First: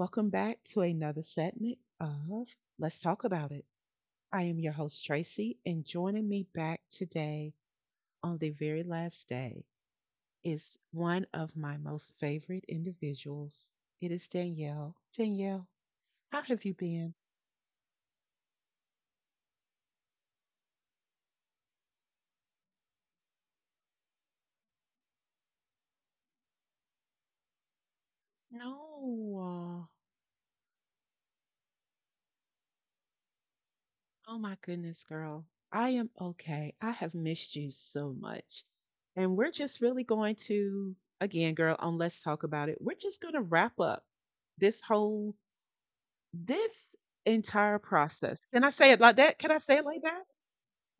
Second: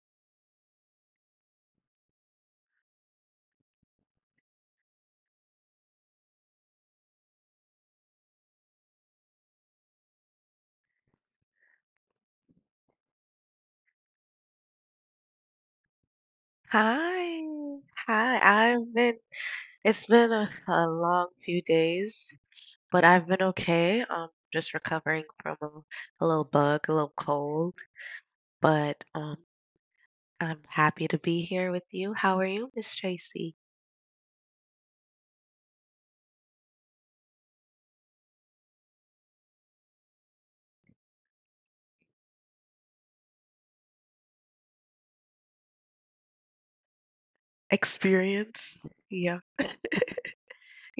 Welcome back to another segment of Let's Talk About It. I am your host, Tracy, and joining me back today on the very last day is one of my most favorite individuals. It is Danielle. Danielle, how have you been? Hi. Hi. I've been it's been a long few days, but I've been okay. Just recovering from a little bug, a little cold, but No. I'm happy to be here with you. How are you, Miss Tracy? Oh my goodness, girl. I am okay. I have missed you so much. And we're just really going to, again, girl, on Let's Talk About It, we're just going to wrap up this whole, this entire process. Can I Experience? say it like Yeah. that? Can I say it like that?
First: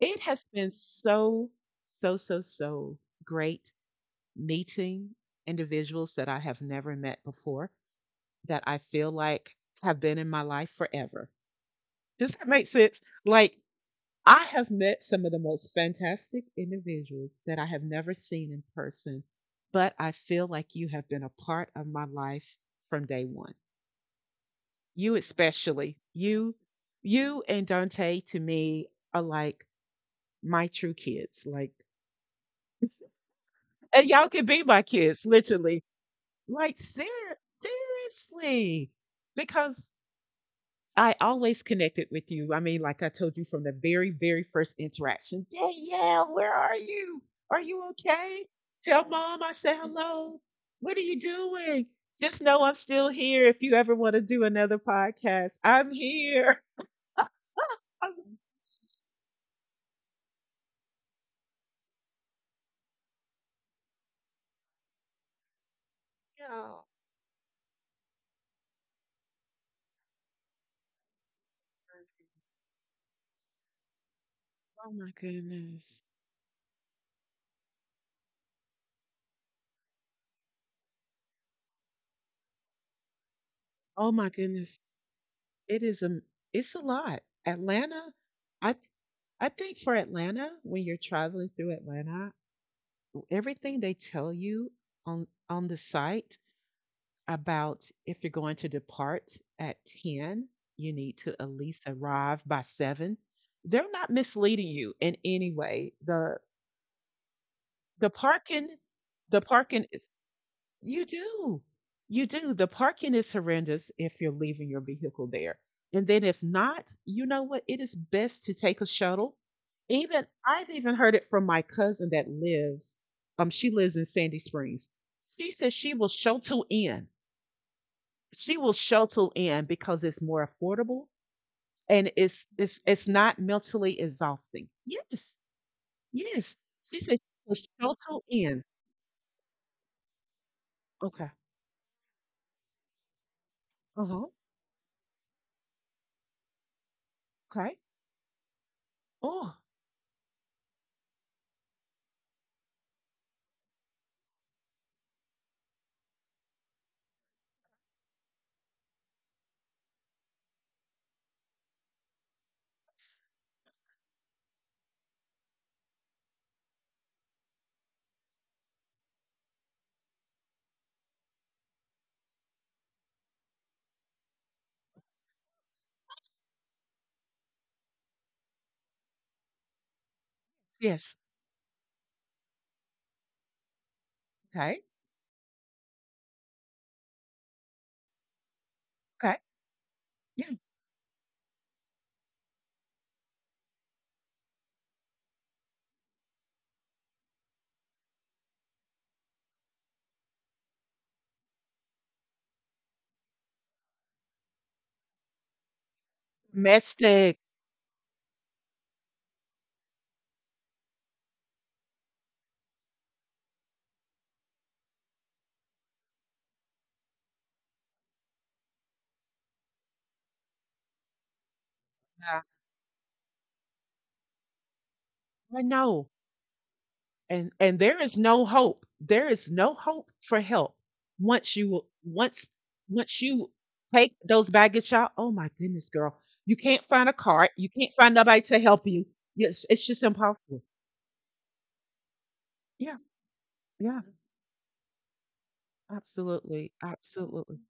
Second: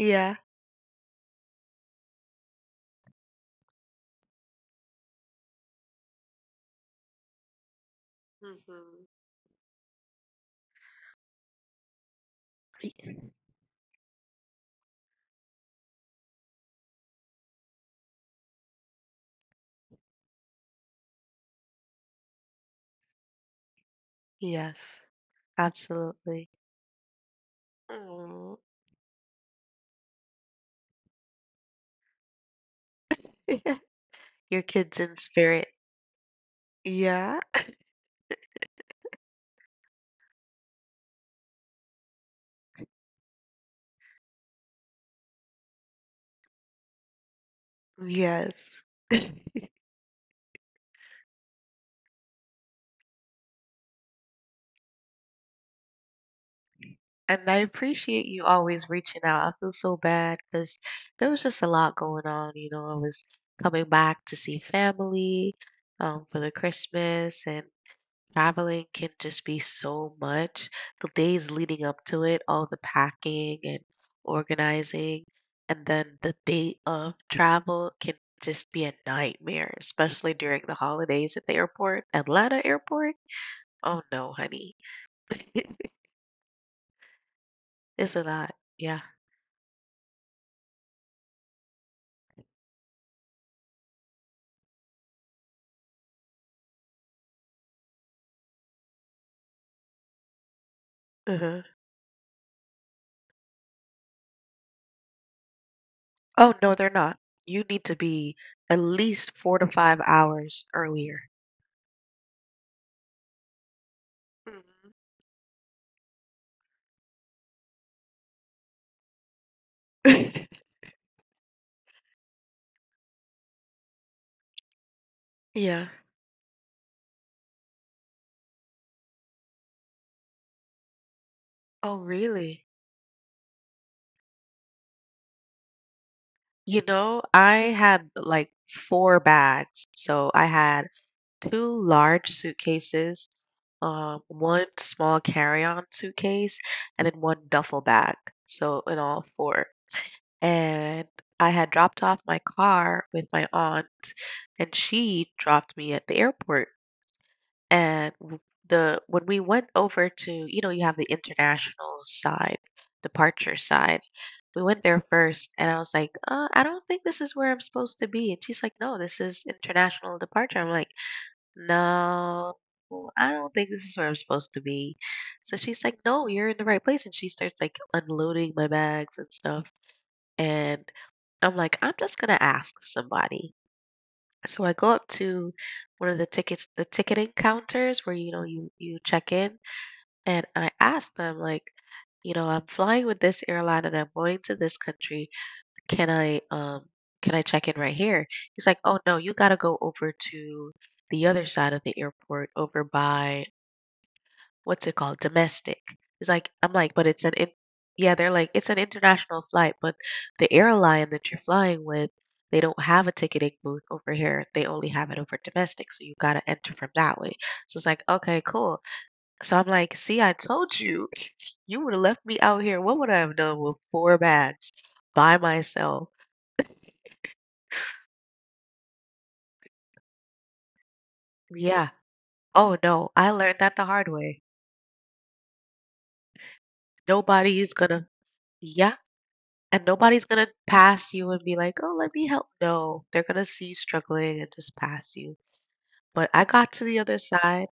It has been so, so, so, so great meeting individuals that I have never met before that I Hmm. feel like have been in my life forever. Does that make sense? Like, I have met some of the most fantastic individuals that I have never seen in person, but I feel like you have been a part of my life from day one. Yes, You especially, absolutely. you and Dante to Aw. me are like my true kids. Like, and y'all can Your be my kids in kids, spirit. literally. Like, Yeah. seriously, because I always connected with you. I mean, like I told you from the very, very first interaction, Danielle, where are you? Are you okay? Yes. Tell mom I said hello. What are you doing? Just know I'm still here if you ever want to do another podcast. I'm here. And I appreciate Oh, you always reaching out. I feel so bad because there was just a lot going on. I was coming back to see family for the yeah. Christmas, and traveling can just be so much. The days leading up to it, all the packing and Oh my organizing, goodness. and then the day of travel can just be a nightmare, especially during the holidays at the airport, Atlanta airport. Oh Oh my no, honey. goodness. It is a it's a lot. Atlanta, It's a lot. I Yeah. I think for Atlanta, when you're traveling through Atlanta, everything they tell you on the site about if you're going to depart at 10, you need to at Uh-huh. least arrive by 7. They're not misleading you in any way. Oh, no, they're not. You need to the be at parking least the 4 to parking 5 is hours you earlier. do. You do. The parking is horrendous if you're leaving your Mhm. vehicle there. And then if not, you know what? It is best to take a shuttle. Even I've even heard it from my cousin that lives she lives in Sandy Springs. She says Yeah. She will shuttle in because it's more affordable Oh, and it's really? it's it's not mentally exhausting. Yes, yes. You She said know, she will I had shuttle like in. four bags. So I had Okay. two large suitcases, Uh huh. one small carry-on suitcase, and then one Okay. duffel bag. So in all Oh, four. And I had dropped off my car with my aunt, and she dropped me at the airport. And w- the when we went over to, you know, you have the international side, departure side. We went there first, and I was like, I don't think this is where I'm supposed to be. And she's like, "No, this is international departure." I'm like, "No, I don't think this is where I'm supposed to be." So she's like, "No, you're in the right place." And she starts like unloading my bags and stuff. And yes. I'm like, I'm just gonna ask somebody. So I Okay. go up to one of the ticketing counters where, you know, you check Okay. in, and Yeah. I ask them like, you know, I'm flying with this airline and I'm going to this country. Can I um can I check in right here? He's like, "Oh no, you got to go over to the other side of the airport over by what's it called? Domestic." It's like I'm like, "But it's an Matchstick. in" yeah, they're like, "It's an international flight, but the airline that you're flying with, they don't have a ticketing booth over here. They only have it over domestic, so you gotta enter from that way." So it's like, okay, cool. So I'm like, see, I told you, you would have left me Yeah. out here. What would I have done with four bags by I myself? know. And there is no hope for help once you Yeah. once Oh no, once I you learned that the hard take way. those baggage out. Oh my goodness, girl, you can't find a cart, Nobody you is can't gonna, find nobody to help yeah. you. Yes, And it's just nobody's gonna impossible. pass you and be like, "Oh, let me help." Yeah, No, they're gonna see you yeah, struggling and just pass you. But I got absolutely, to the other absolutely side.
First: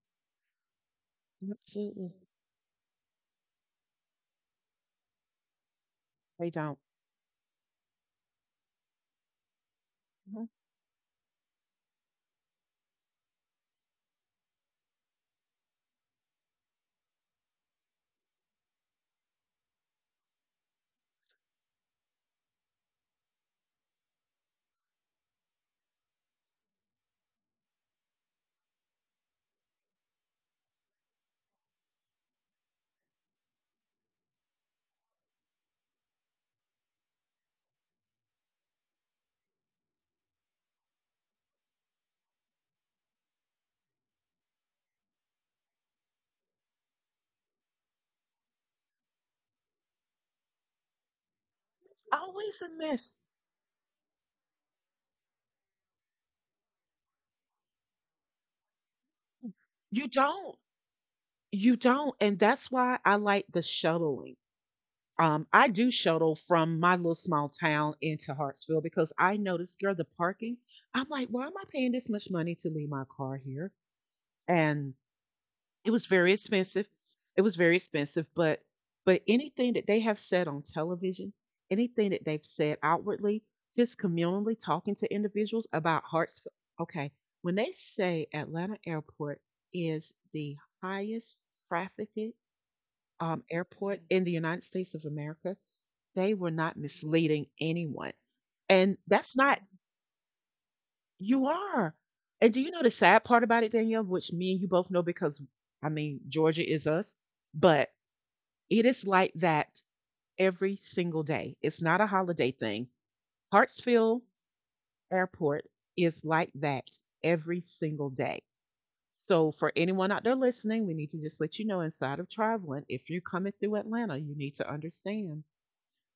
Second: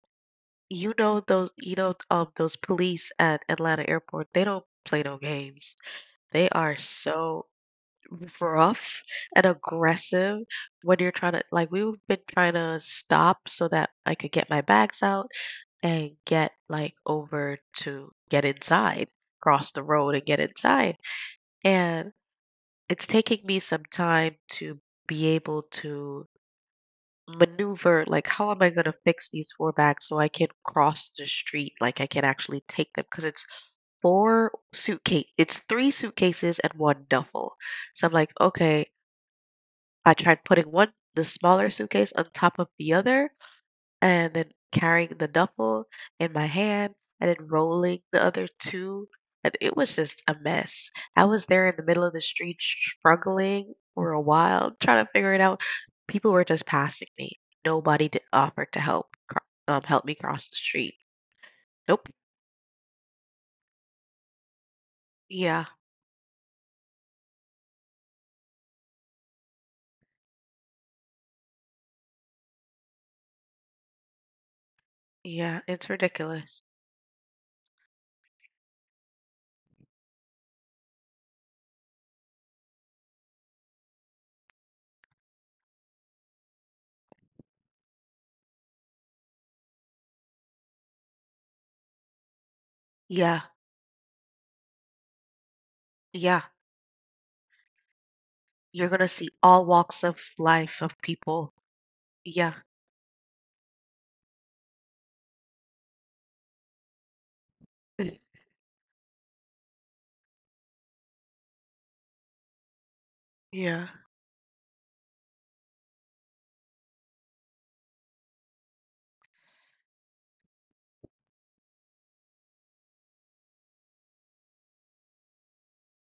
You know, absolutely those police at Atlanta Airport. They don't play no games. They They are don't. so rough and aggressive Mhm. when you're trying to like we've been trying to stop so that I could get my bags out and get like over to get inside, cross the road and get inside. And it's taking me some time to be able to maneuver like how am I going to fix these four bags so I can cross the street like I can actually take them because it's three suitcases and one duffel. So I'm like, okay, I tried putting one the smaller suitcase on top of the other and then carrying the duffel in my hand and then rolling the other two. And it was just a mess. I was there in the middle of the street Always a mess. struggling for a while, trying to figure it out. People were just passing me. Nobody did offered to help help you me cross don't the street. you Nope. don't and that's why I like the shuttling. I Yeah, do shuttle from my little small town into Hartsville because I noticed, girl, the parking. I'm like, why am I paying this much money to leave my car here? And yeah, it it's was very ridiculous. expensive. It was very expensive, but anything that they have said on television, anything that they've said outwardly, just communally talking to individuals about Hartsville. Okay, when they say Atlanta Airport is the highest trafficked Yeah, airport in the United States of America, they yeah. were not misleading anyone. You're And gonna see that's not, all walks of life of you people. are. And do Yeah, you know the sad part about it, Danielle, which me and you both know because, I mean, Georgia is us, but it is like that every single day. It's not a holiday thing. yeah. Hartsfield Airport is like that every single day. So, for anyone out there listening, we need to just let you know inside of traveling, if you're coming through Atlanta, you need to understand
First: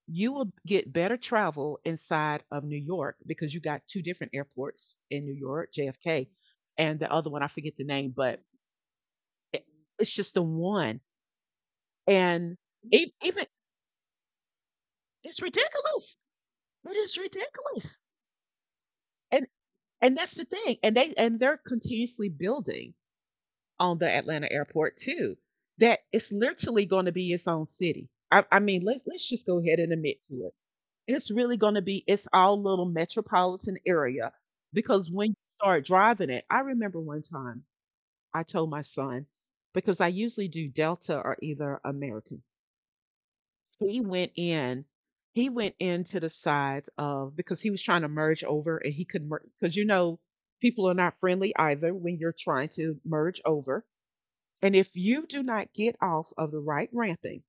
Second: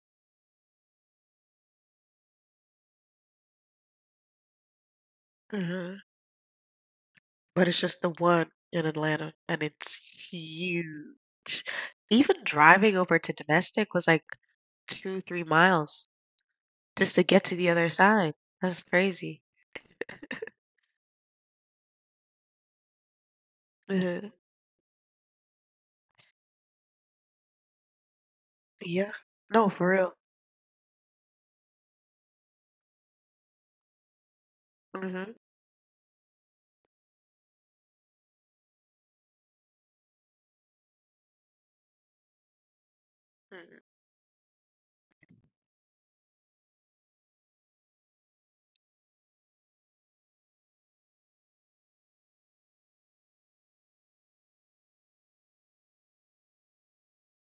you will get better travel inside of New York because you got two different airports in New York, Mhm. JFK, and the other one I But forget it's the just the name, but one in Atlanta, and it, it's it's just the one. huge. Even And driving over to even domestic was like 2, it's 3 miles ridiculous. It just is to get to the other ridiculous. side. That's crazy. And and that's the thing. And they're continuously building on the Mhm. Atlanta airport too. That it's literally going to be its own city. I mean, let's Yeah. let's just go No, ahead for and real. admit to it. It's really going to be its all little metropolitan area because when Mhm. you start driving it, I remember one time I told my son because I usually do Delta or either American. Mm. He went in, he went into the sides of because he was trying to merge over and he could not because you know people are not friendly either when you're trying to merge over. And if you do not get off of the right ramping,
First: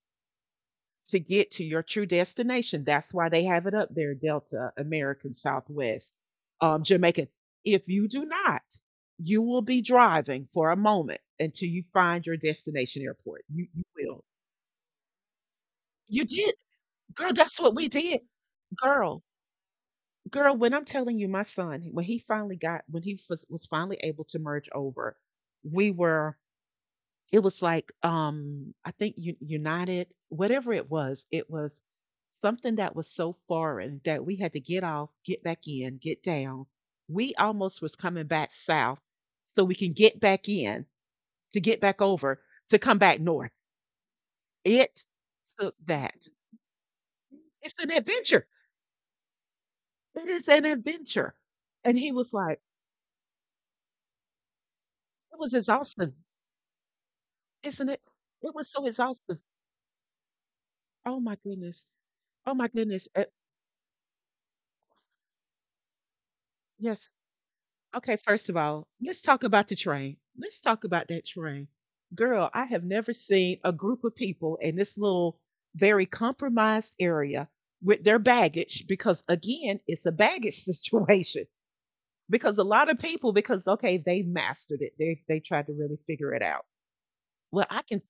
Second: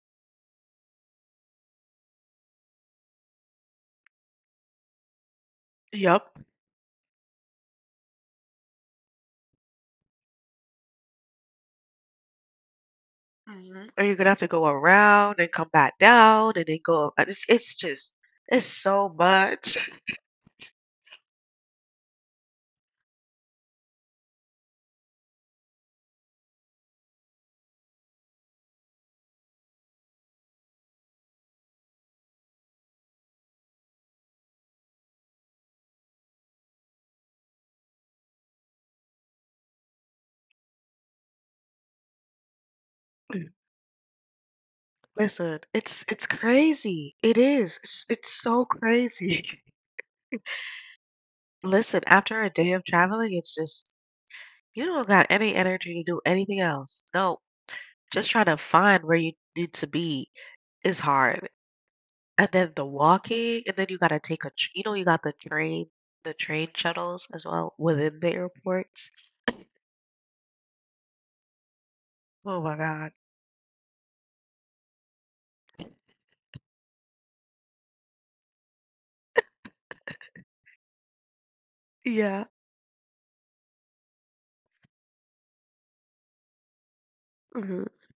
to get to your true destination. That's why they have it up there Delta, American, Southwest, Yup. Jamaican. If you do not, you will be driving for a moment until you find your destination airport. You Mhm. Or you're will. gonna have to go around and come back You down did. and then go up. Girl, that's It's what we just, did. it's so Girl, much. girl, when I'm telling you, my son, when he was finally able to merge over, we were. It was like, I think United, whatever it was something that was so foreign that we had to get off, get back in, get down. We almost was coming back south so we can get back in to get back over to come back Mm. north. It Listen, took it's that. crazy. It It's is. an It's adventure. so crazy. It is an adventure. And Listen, he was after a like, day of traveling, it's just you don't got it was any energy to exhausting, do anything else. No, isn't it? just trying It to was so find where you exhausting. need to be is Oh my hard. goodness. And Oh my then the goodness. Walking, and then you gotta take a, you know, you got the train Yes. shuttles as well Okay, within the first of all, airports. let's talk about the train. Let's talk about that train. Girl, Oh I my have God. never seen a group of people in this little very compromised area with their baggage because, again, it's a baggage situation. Yeah. Because a lot of people, because okay, they mastered it. They tried to really figure it out. Well, Hmm. I can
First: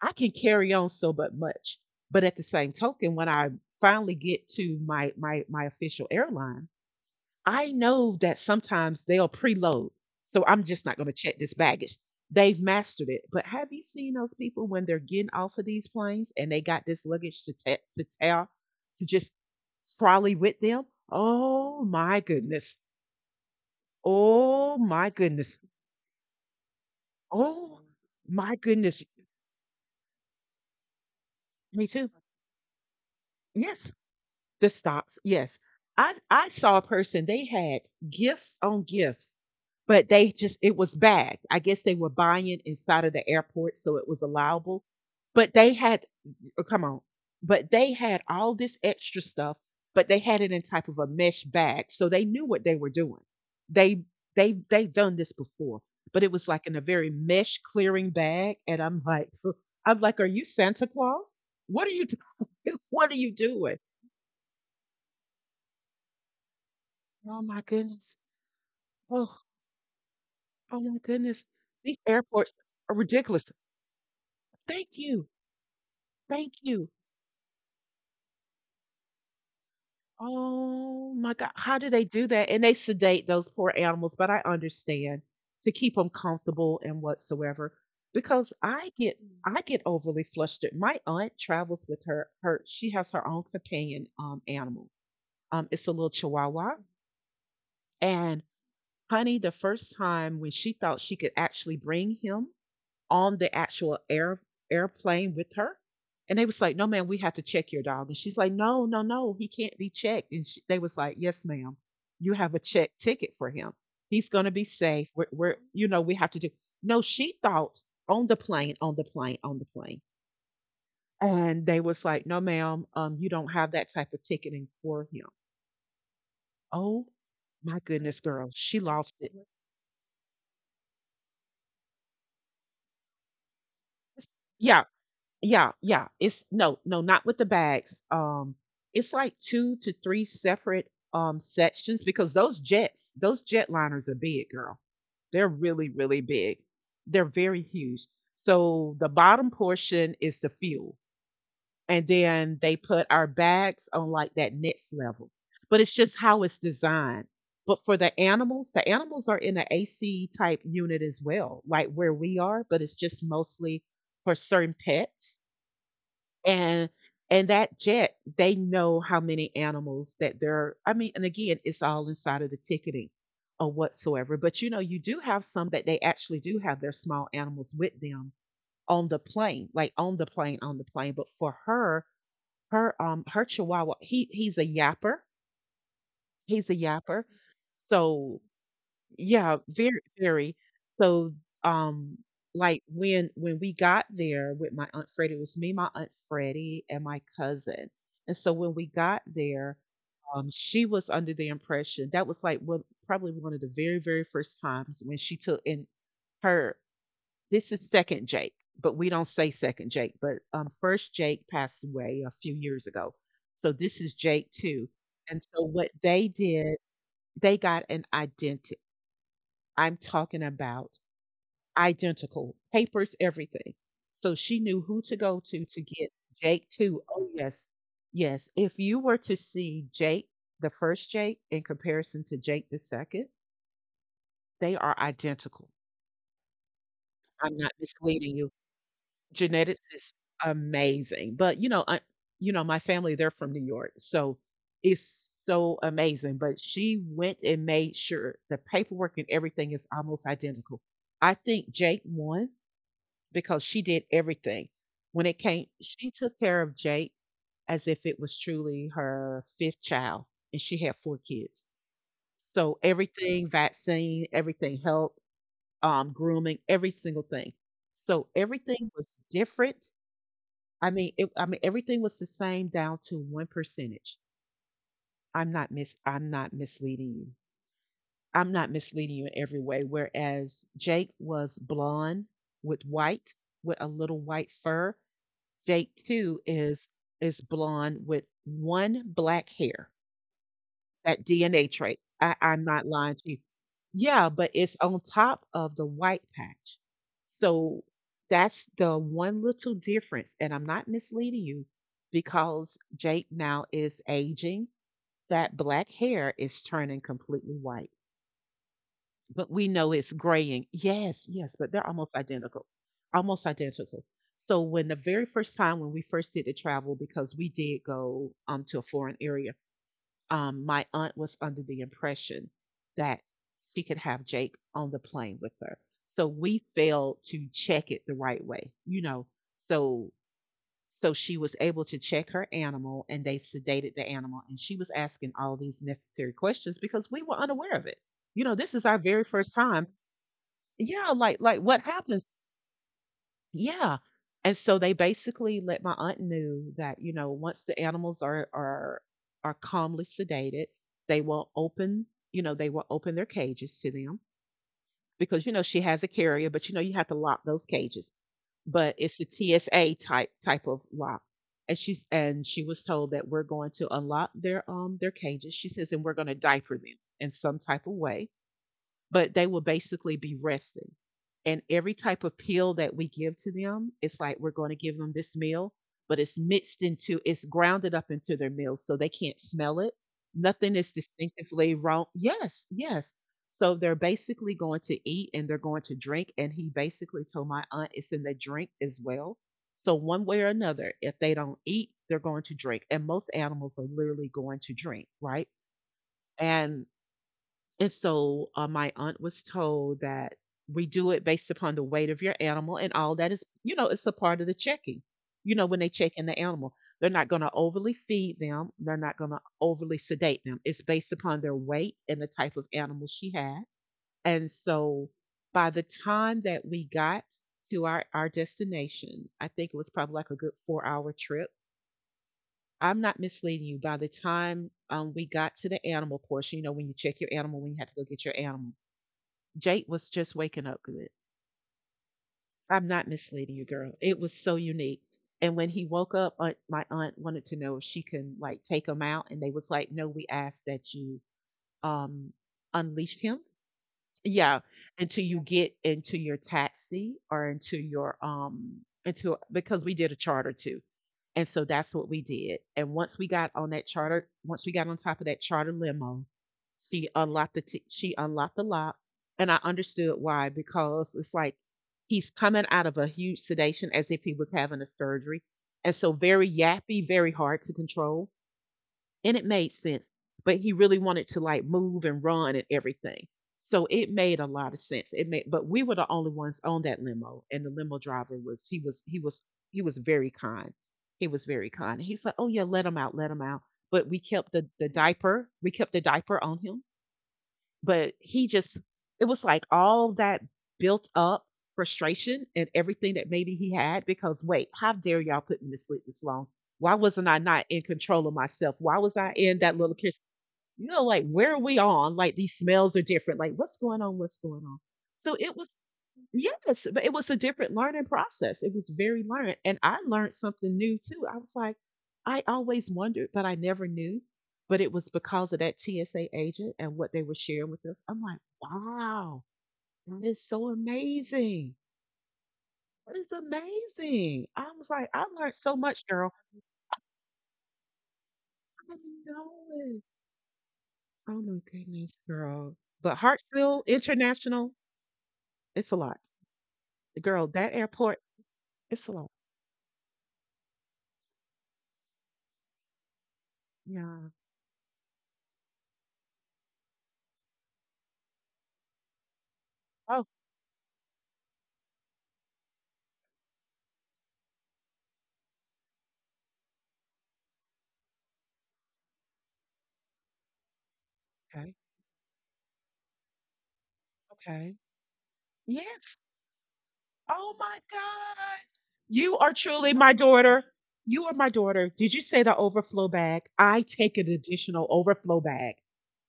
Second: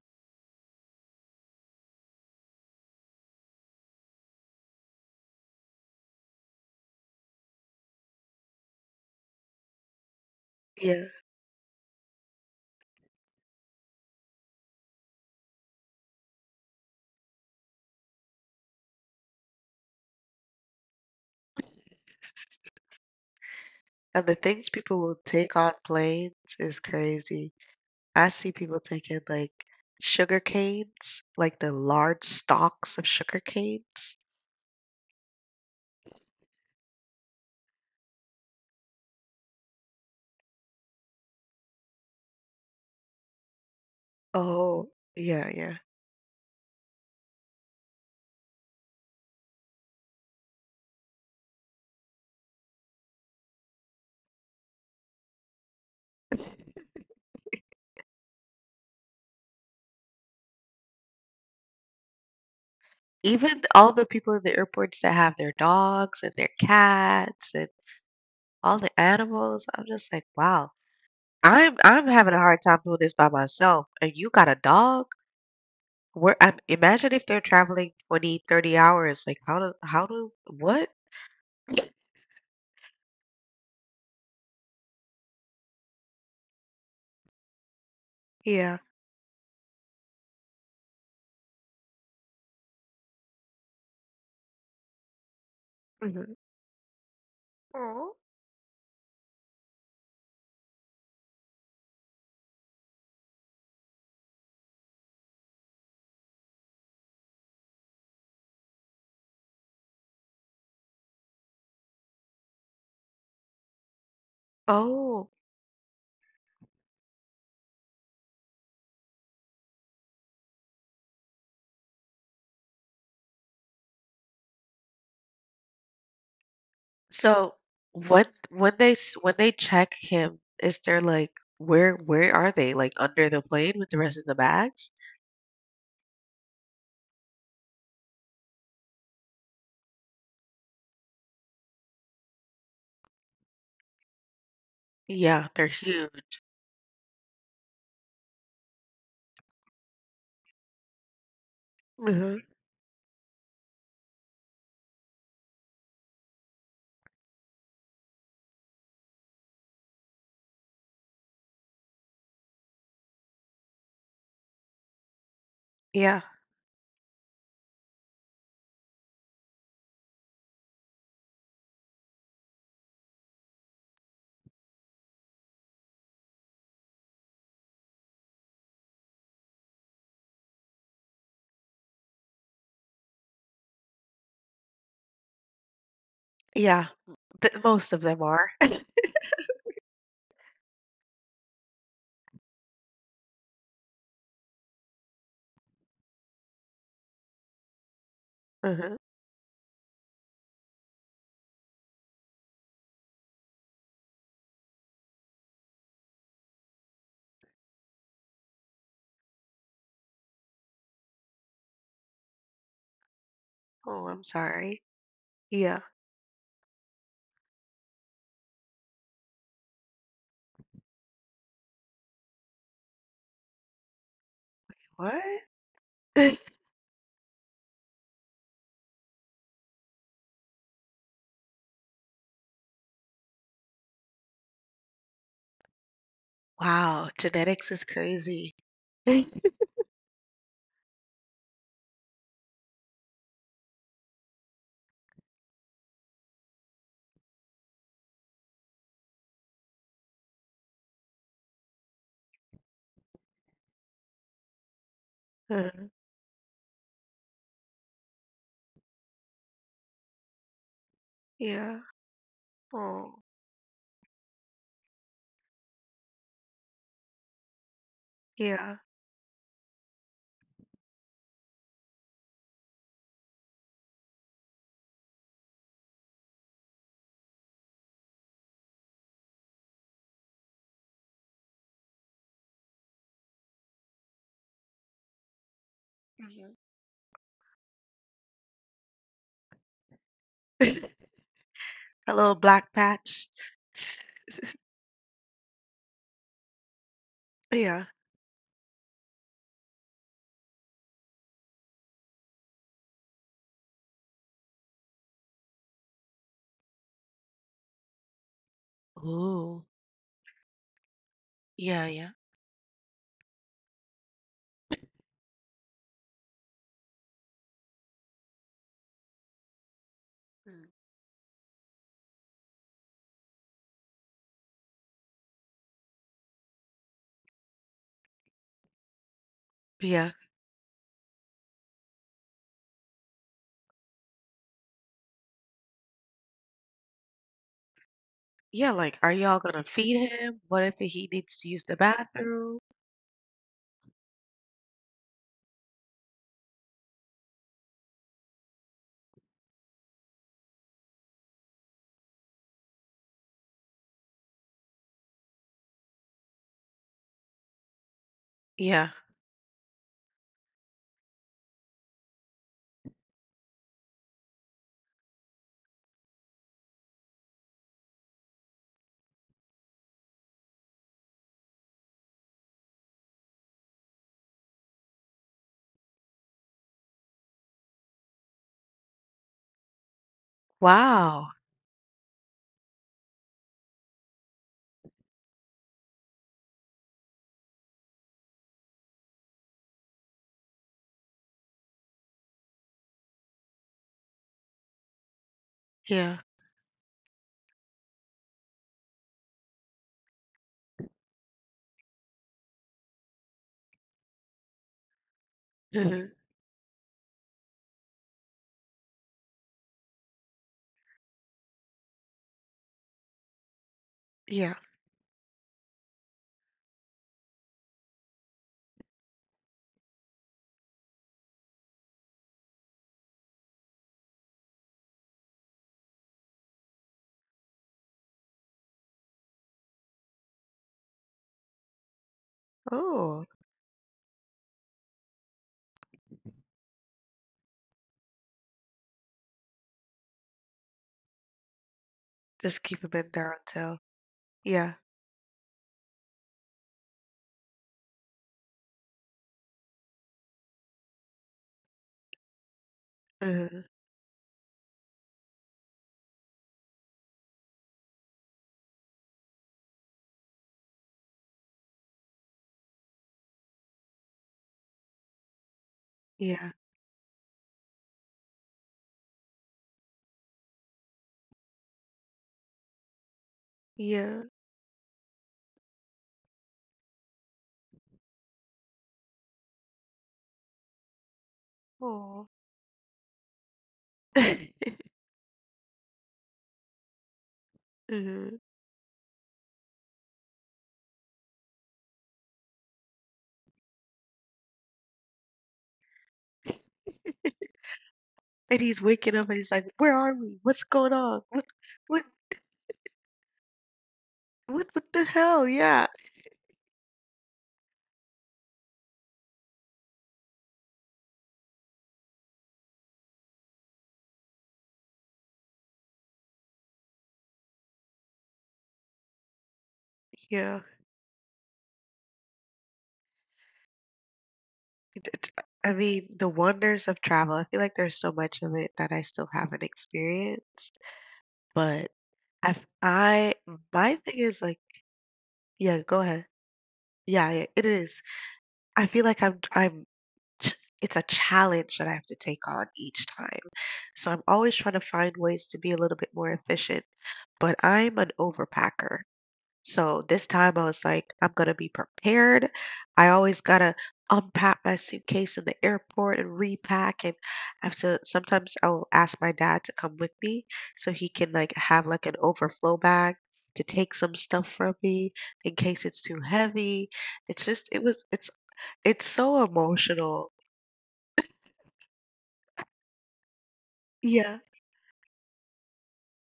I can carry on so but much. But at the same token, when I finally get to my my official airline, I know that sometimes they'll preload. So I'm just not Yeah. going to check this baggage. They've mastered it. But have you seen those people when they're getting off of these planes and they got this luggage to to tell to just trolley with them? Oh my goodness. And the things Oh people my will take goodness. on planes is crazy. Oh I see my people goodness. taking like sugar canes, like the Me too. large stalks of sugar Yes. canes. The stocks, yes. I saw a person they had gifts on gifts, but they just it was bagged. I guess they were buying inside of the airport, so it was allowable. Oh, But they yeah, had oh, come on, but they had all this extra stuff, but they had it in type of a mesh bag, so they knew what they were doing. They they've done this before, but it yeah. was like in a very mesh clearing bag, and I'm like, I'm like, are you Santa Claus? What are you doing? What are you Even doing? all the people in the airports that have their dogs and their Oh cats my and goodness. all the Oh, animals, I'm just like, "Wow, oh my goodness. I'm These I'm having a airports hard time are doing this by ridiculous. myself, and you got a Thank dog?" you. Where Thank I'm you. imagine if they're traveling 20, 30 hours, like, how do what? Oh my God. How do they do that? And they sedate those poor animals, but I understand to keep them comfortable and whatsoever. Because Yeah. I get overly flustered. My aunt travels with her she has her own companion animal. Um, it's a little Mhm. chihuahua. Oh. And honey, the first time when she thought she could actually bring him on the actual airplane with her? And they was like, no, ma'am, we have to check your dog. And she's like, no, no, no, he can't be checked. And they was like, yes, ma'am, you have a check ticket for him. He's going to be safe. We're, Oh, we're, you know, we have to do. No, she thought on the plane, on the plane, on the plane. And they was like, no, ma'am, you don't have that type of ticketing for him. Oh so my goodness, girl, when she they s lost it. when they check him, is there like where are they? Like under the plane with the rest of the Yeah. bags? Yeah, yeah. It's no, no, not with the bags. It's like two to three separate sections because those jets, those jetliners are big, girl. They're Yeah, they're really, really huge. big. They're very huge. So the bottom portion is the fuel, and Mhm. then they put our bags on like that next level. But it's just how it's designed. But for the animals are in an AC type unit as well, like where we are, but it's just mostly for certain pets Yeah. and and that jet, they know how many animals that they are. I mean, and again, it's all inside of the ticketing or whatsoever. But you know, you do have some that they actually do have their small animals with them on the plane, like on the plane, on the plane. But for her, her her chihuahua, he's a yapper. He's a Yeah, yapper. m most of them So are. yeah, very, very. So, um, like when we got there with my aunt Freddie, it was me, my aunt Freddie, and my cousin. And so when we Mhm. got there, she was under the impression that was like one probably one of the very, very first times when she took in her. This is second Jake, but we don't say second Jake. But first Jake passed away a few years ago, so this Oh, is I'm Jake sorry. too. And so Yeah. what they did, they got an identity, I'm talking about, identical papers, everything. So she knew who to What? go to get Jake too. Oh yes, yes. If you were to see Jake, the first Jake, in comparison to Jake the second, they are identical. Wow, I'm genetics not is misleading you. crazy. Genetics is amazing, but you know, my family they're from New York, so it's so amazing. But she went and made sure the paperwork and everything is almost identical. I think Jake won because she did everything. When it came, Uh, she took care of Jake as if it was truly her fifth child, and she had four kids. yeah. So Oh, everything, vaccine, everything, help, grooming, every single thing. So yeah. everything was different. I mean, everything was the same down to one percentage. I'm not misleading you. I'm not misleading you in every way. Whereas Jake was blonde with white, with a little white fur. Jake too Mhm. is blonde with one black hair, that DNA trait. A little I'm black not lying patch. to you. Yeah, but it's on top of the white patch. So Yeah. that's the one little difference. And I'm not misleading you because Jake now is aging. That black hair is turning completely white. But Ooh. we know it's graying. Yes, yes, but Yeah, they're yeah. almost identical. Almost identical. So when the very first time when we first did the travel, because we did go to a foreign area, Mm. my aunt was under the impression that she could have Jake on the plane with her. So we failed to check it the right way, you know. Yeah. So so she was able to check her animal and they sedated the animal and she was asking all these necessary questions because we were unaware of it. You know, Yeah, this is our like, are very y'all first gonna time, feed him? What if he yeah, like needs to like use the what happens? bathroom? Yeah. And so they basically let my aunt knew that, you know, once the animals are calmly sedated, they will open, you know, they will open their cages to them because you know she has a carrier, but you know you have to lock those cages. Yeah. But it's a TSA type of lock. And she's and she was told that we're going to unlock their cages. She says, and we're going to diaper them in some type of way but they will basically be resting. And every type of pill that we give to them, it's like we're going to give them this meal, but it's mixed into, it's grounded up into their meals so they can't smell it. Nothing is Wow. distinctively wrong. Yes, yes. So they're basically going to eat and they're going to drink. And he basically told my aunt it's in the drink as well. So, one way or another, if they don't eat, they're going to drink. And most animals are literally going to drink, right? Yeah. And and so, my aunt was told that we do it based upon the weight of your animal and all that is, you know, it's a part of the checking. You know, when they Mhm. check in the animal, they're not going to overly feed them, they're not going to overly sedate them. It's based upon their weight and the type of animal she had. And Yeah. so, by the time that we got to our destination, I think it was probably like a good 4-hour trip. I'm not misleading you. By the time we got to the animal portion, you know, when you check your animal, when you have to go get your animal, Jake was just waking up good. I'm not Oh, misleading you, girl. It was so unique. And when he woke up, aunt, my aunt wanted to know if she can like take him out, and they was like, "No, we asked that you um just keep him in unleash there him, until yeah, yeah. until you get into your taxi or into your into because we did a charter too." And so that's what we did. And once we got Mhm. on that charter, once we got on top of that charter limo, she unlocked the lock, and I understood why because it's like he's coming out of a huge sedation as if he was having a surgery, and so very Yeah. yappy, very hard to control, and it made sense. But he really wanted to like move and run and everything. So it Yeah. made a lot of sense. It made, but we were the only ones on that limo, and the limo driver was he was he was he was very kind. He was very kind. He's Oh, like, oh yeah, let him out, let him out. But we kept the the diaper. We kept the diaper on him, but mhm. he just, it was like all that built up frustration and everything that maybe he had because, wait, how dare y'all put me to sleep this long? Why wasn't I not in control of And myself? he's Why waking was up I and he's in like, that little "Where are kiss? we? What's You going know, on? like where are we what on? Like these smells are different. Like what's going on? What's going on? what the So hell?" it was, Yeah. yes, but it was a different learning process. It was very learned. And I learned something new too. I was like, I always wondered, but I never knew. But it was because of that TSA agent and what they were sharing with us. I'm like, wow, that is Yeah. so amazing. That is amazing. I was It- like, I it- learned I so much, mean, the girl. wonders of travel. I feel like there's so much of it that I I didn't still know haven't it. experienced. Oh my But goodness, I've girl. But I Hartsville my thing is like, International, yeah, it's a go lot. ahead. Yeah, yeah, Girl, it that is. airport, I feel it's a like lot. Ch- it's a challenge that I have to take on each time. So I'm Yeah. always trying to find ways to be a little bit more efficient, but I'm an overpacker. So this Oh, time I was like, I'm going to be prepared. I always got to unpack my suitcase in the airport and repack and I have to sometimes I'll ask my dad to come with me so he can like okay. have like an overflow bag to take some stuff from Okay. me in case it's Yes. too heavy. It's Oh just my God. it's You so are truly my emotional. daughter. You are my daughter. Did you say the overflow bag? I take an Yeah. additional overflow bag.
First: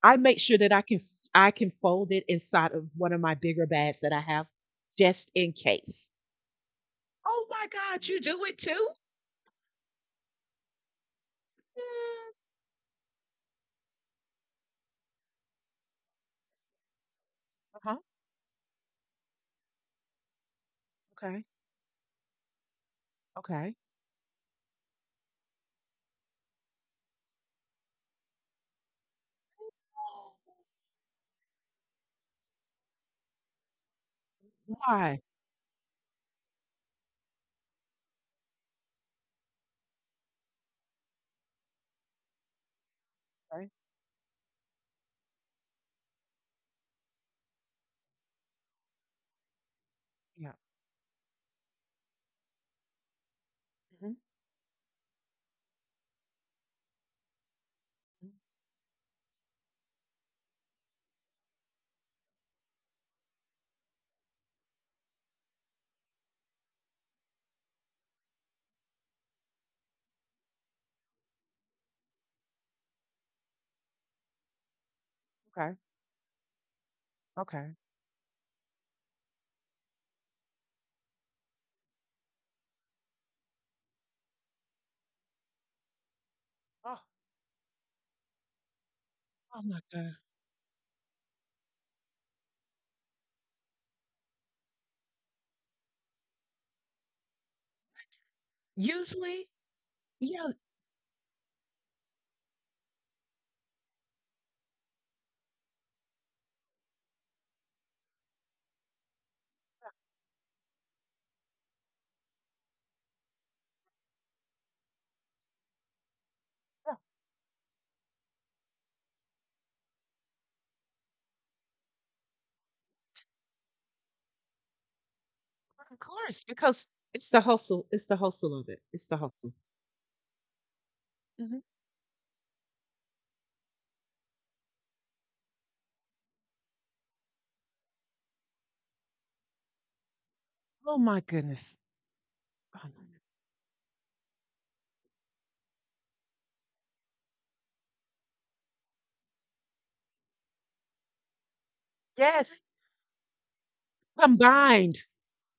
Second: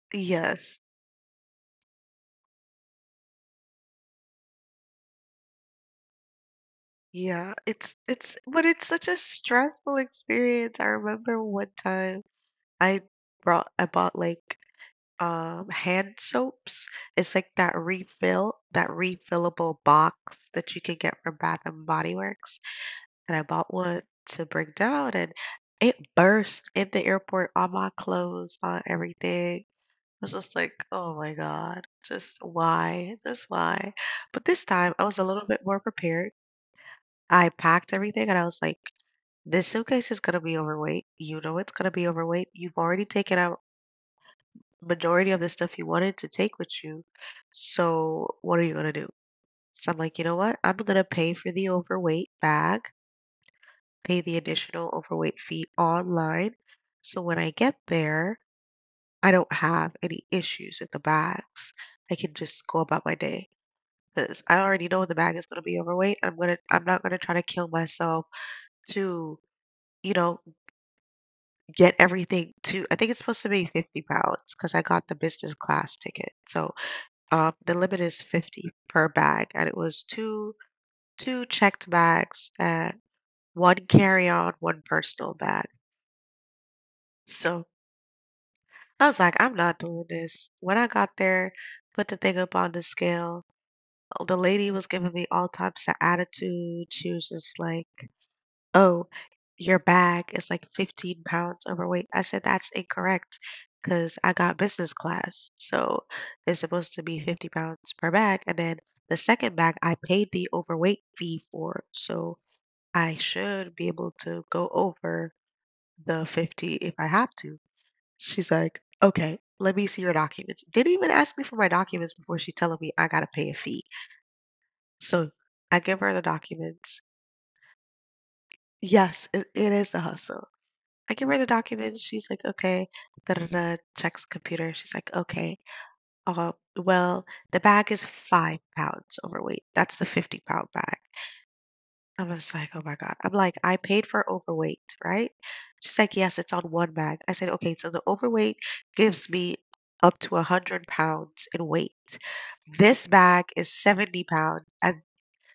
I make sure that Yes. I can fold it inside of one of my bigger bags that I have just in case. Oh Yeah. my God, you It's do it but it's too? such a stressful experience. I remember one time Mm. I I bought like hand soaps. It's like that Uh-huh. Refillable box that you can get from Okay. Bath and Body Works. And I Okay. bought one to bring down and it burst in the airport on my clothes, on everything. I was just like, oh my God, just why? Just why? But this time I was Why? a little bit more prepared. I packed everything and I was like, this suitcase is gonna be overweight. You know it's gonna be overweight. You've already taken out Right? majority of the stuff you wanted to take with you. So what are you gonna do? So I'm like, you know Yeah. what? I'm gonna pay for the overweight bag, Hmm. pay the additional overweight fee online. So when I get there, I don't have any issues with the bags. I can just go about my day. Because I already know the bag is gonna be overweight. I'm not gonna try to kill myself to you know, get everything to I think it's supposed to be 50 pounds because I got the business Okay. class ticket. So Okay. the limit is 50 per bag, and it was two checked bags and one carry on, one personal bag. Oh, So I was like, oh I'm my not doing God. this. When I got there, put the thing up on the scale. The lady was giving me all types of attitude. She was just like, "Oh, Usually, your bag yeah. is like 15 pounds overweight." I said, "That's incorrect because I got business class. So it's supposed to be 50 pounds per bag. And then the second bag, I paid the overweight fee for. So I should be able to go over the 50 if I have to." She's like, "Okay, let me see your documents." Didn't even ask me for my documents before she telling me I got to pay a fee. So I Of give her the course, because documents. it's the hustle. It's the hustle of it. It's the Yes, hustle. it is a hustle. I give her the Mhm. documents. She's like, okay. Da, da, da, checks computer. She's like, okay. Uh, well, the bag is 5 pounds overweight. That's the 50 pound Oh bag. my goodness. I'm just like, Oh oh my my God. goodness. I'm like, I paid for overweight, right? She's like, yes, it's on one bag. I said, okay, so the overweight gives me up to 100 pounds in weight. Yes, This bag is 70 pounds, combined. and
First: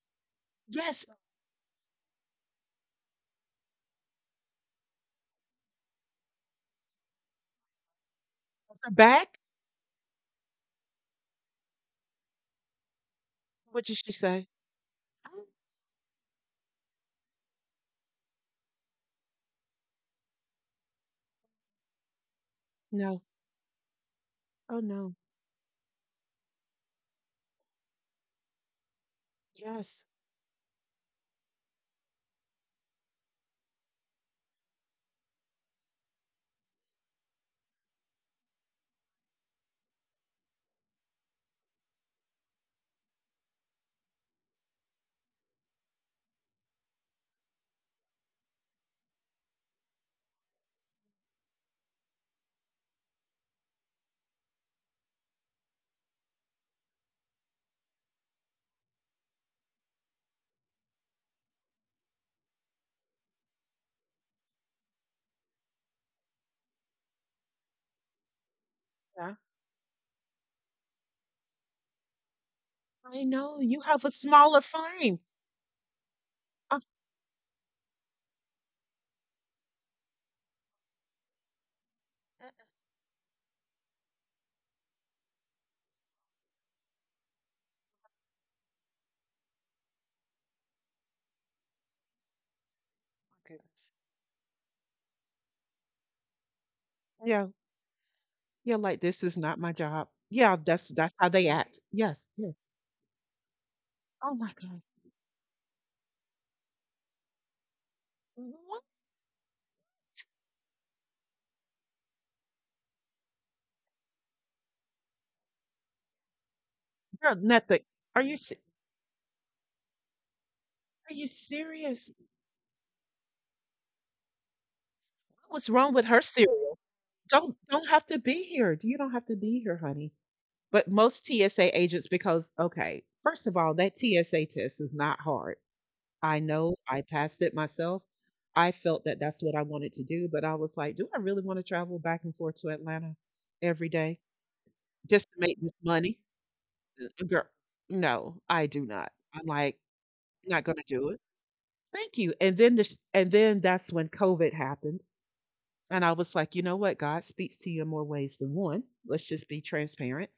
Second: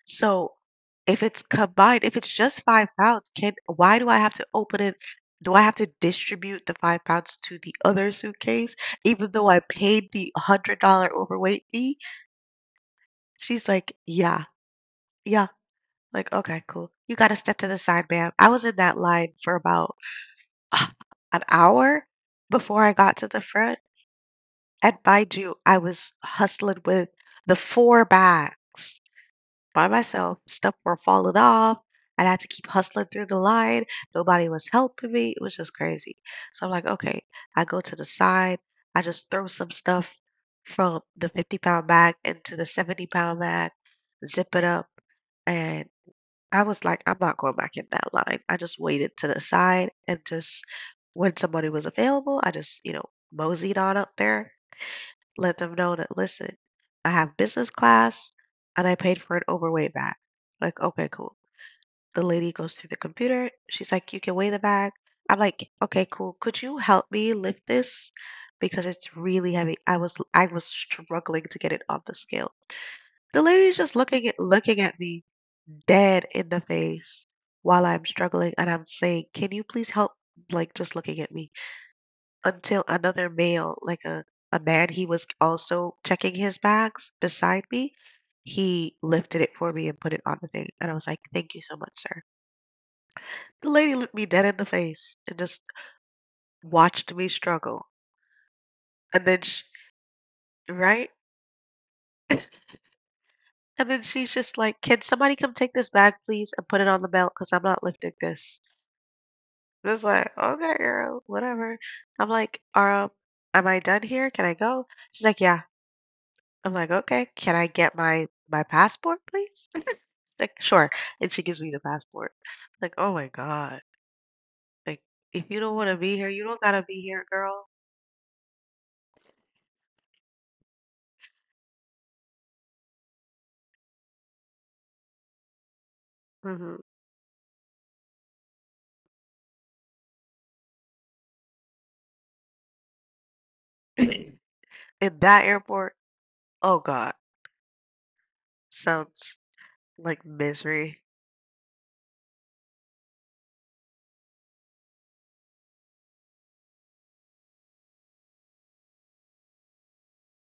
so, Yes, if it's combined, if it's just 5 pounds, can why do I have to open it? Do I have to distribute the 5 pounds to the other suitcase on her even back. though I paid the $100 overweight fee? She's What like, did she "Yeah. say? Yeah." Oh, Like, "Okay, cool. You got to step to the side, ma'am." I was in that line for about uh, an hour before I got no. to the front. Oh And no. mind you, I was hustling with the four bags by Yes. myself. Stuff were falling off. I had to keep hustling through the line. Nobody was helping me. It was just crazy. So I'm like, okay, I go to the side. I just throw some stuff from the 50 pound bag into the 70 pound bag, zip it up. And I was like, I'm not going back in that line. I just waited to the side and just when somebody was available, I just, you know, moseyed on up there, let them know that, listen, I have business class and I paid for an overweight bag. Like, okay, cool. The lady goes to the computer. She's like, you can weigh the bag. I'm like, okay, cool. Could you help me lift this? Because it's Yeah. really heavy. I was struggling to get it on the scale. I The know lady's you just have a smaller looking at frame. me dead in the Oh, oh face while I'm struggling and I'm saying, can you please help? Like, just looking at me my until another male, like a man, he was also checking his bags beside me. He lifted it for me and put it on the thing. And I was like, thank you so much, sir. The goodness. lady looked me dead in the face and just watched me Yeah. struggle. Yeah. Like And this is then, not she, my job. Yeah. That's right? that's how they act. Yes. and Yes. then she's Oh my just like, God. can somebody come take this bag, please, and put it on the belt? Because I'm not lifting this. What? And I was like, okay, girl, whatever. I'm like, am I done here? Can I go? She's like, yeah. I'm like, "Okay, Girl, can I nothing. get Are my you se- passport, please?" Like, "Sure." are And you she gives me the serious? passport. Like, "Oh my God. Like, if What you was don't want wrong to with be her here, you don't cereal? gotta be here, Don't girl." don't have to be here. You don't have to be here, honey. But most TSA agents because, okay, first of all, that TSA test is not hard. I Hmm. know I passed it myself. I felt that that's what I wanted to do, but I was like, do I really want to travel back and forth to Atlanta every day In just to that make this airport, money? oh God, Girl, no, I do not. sounds I'm like, like not going to misery. do it. Thank you. And then that's when COVID happened. And I was like, you know what? God speaks to you in more ways than one. Let's just be transparent.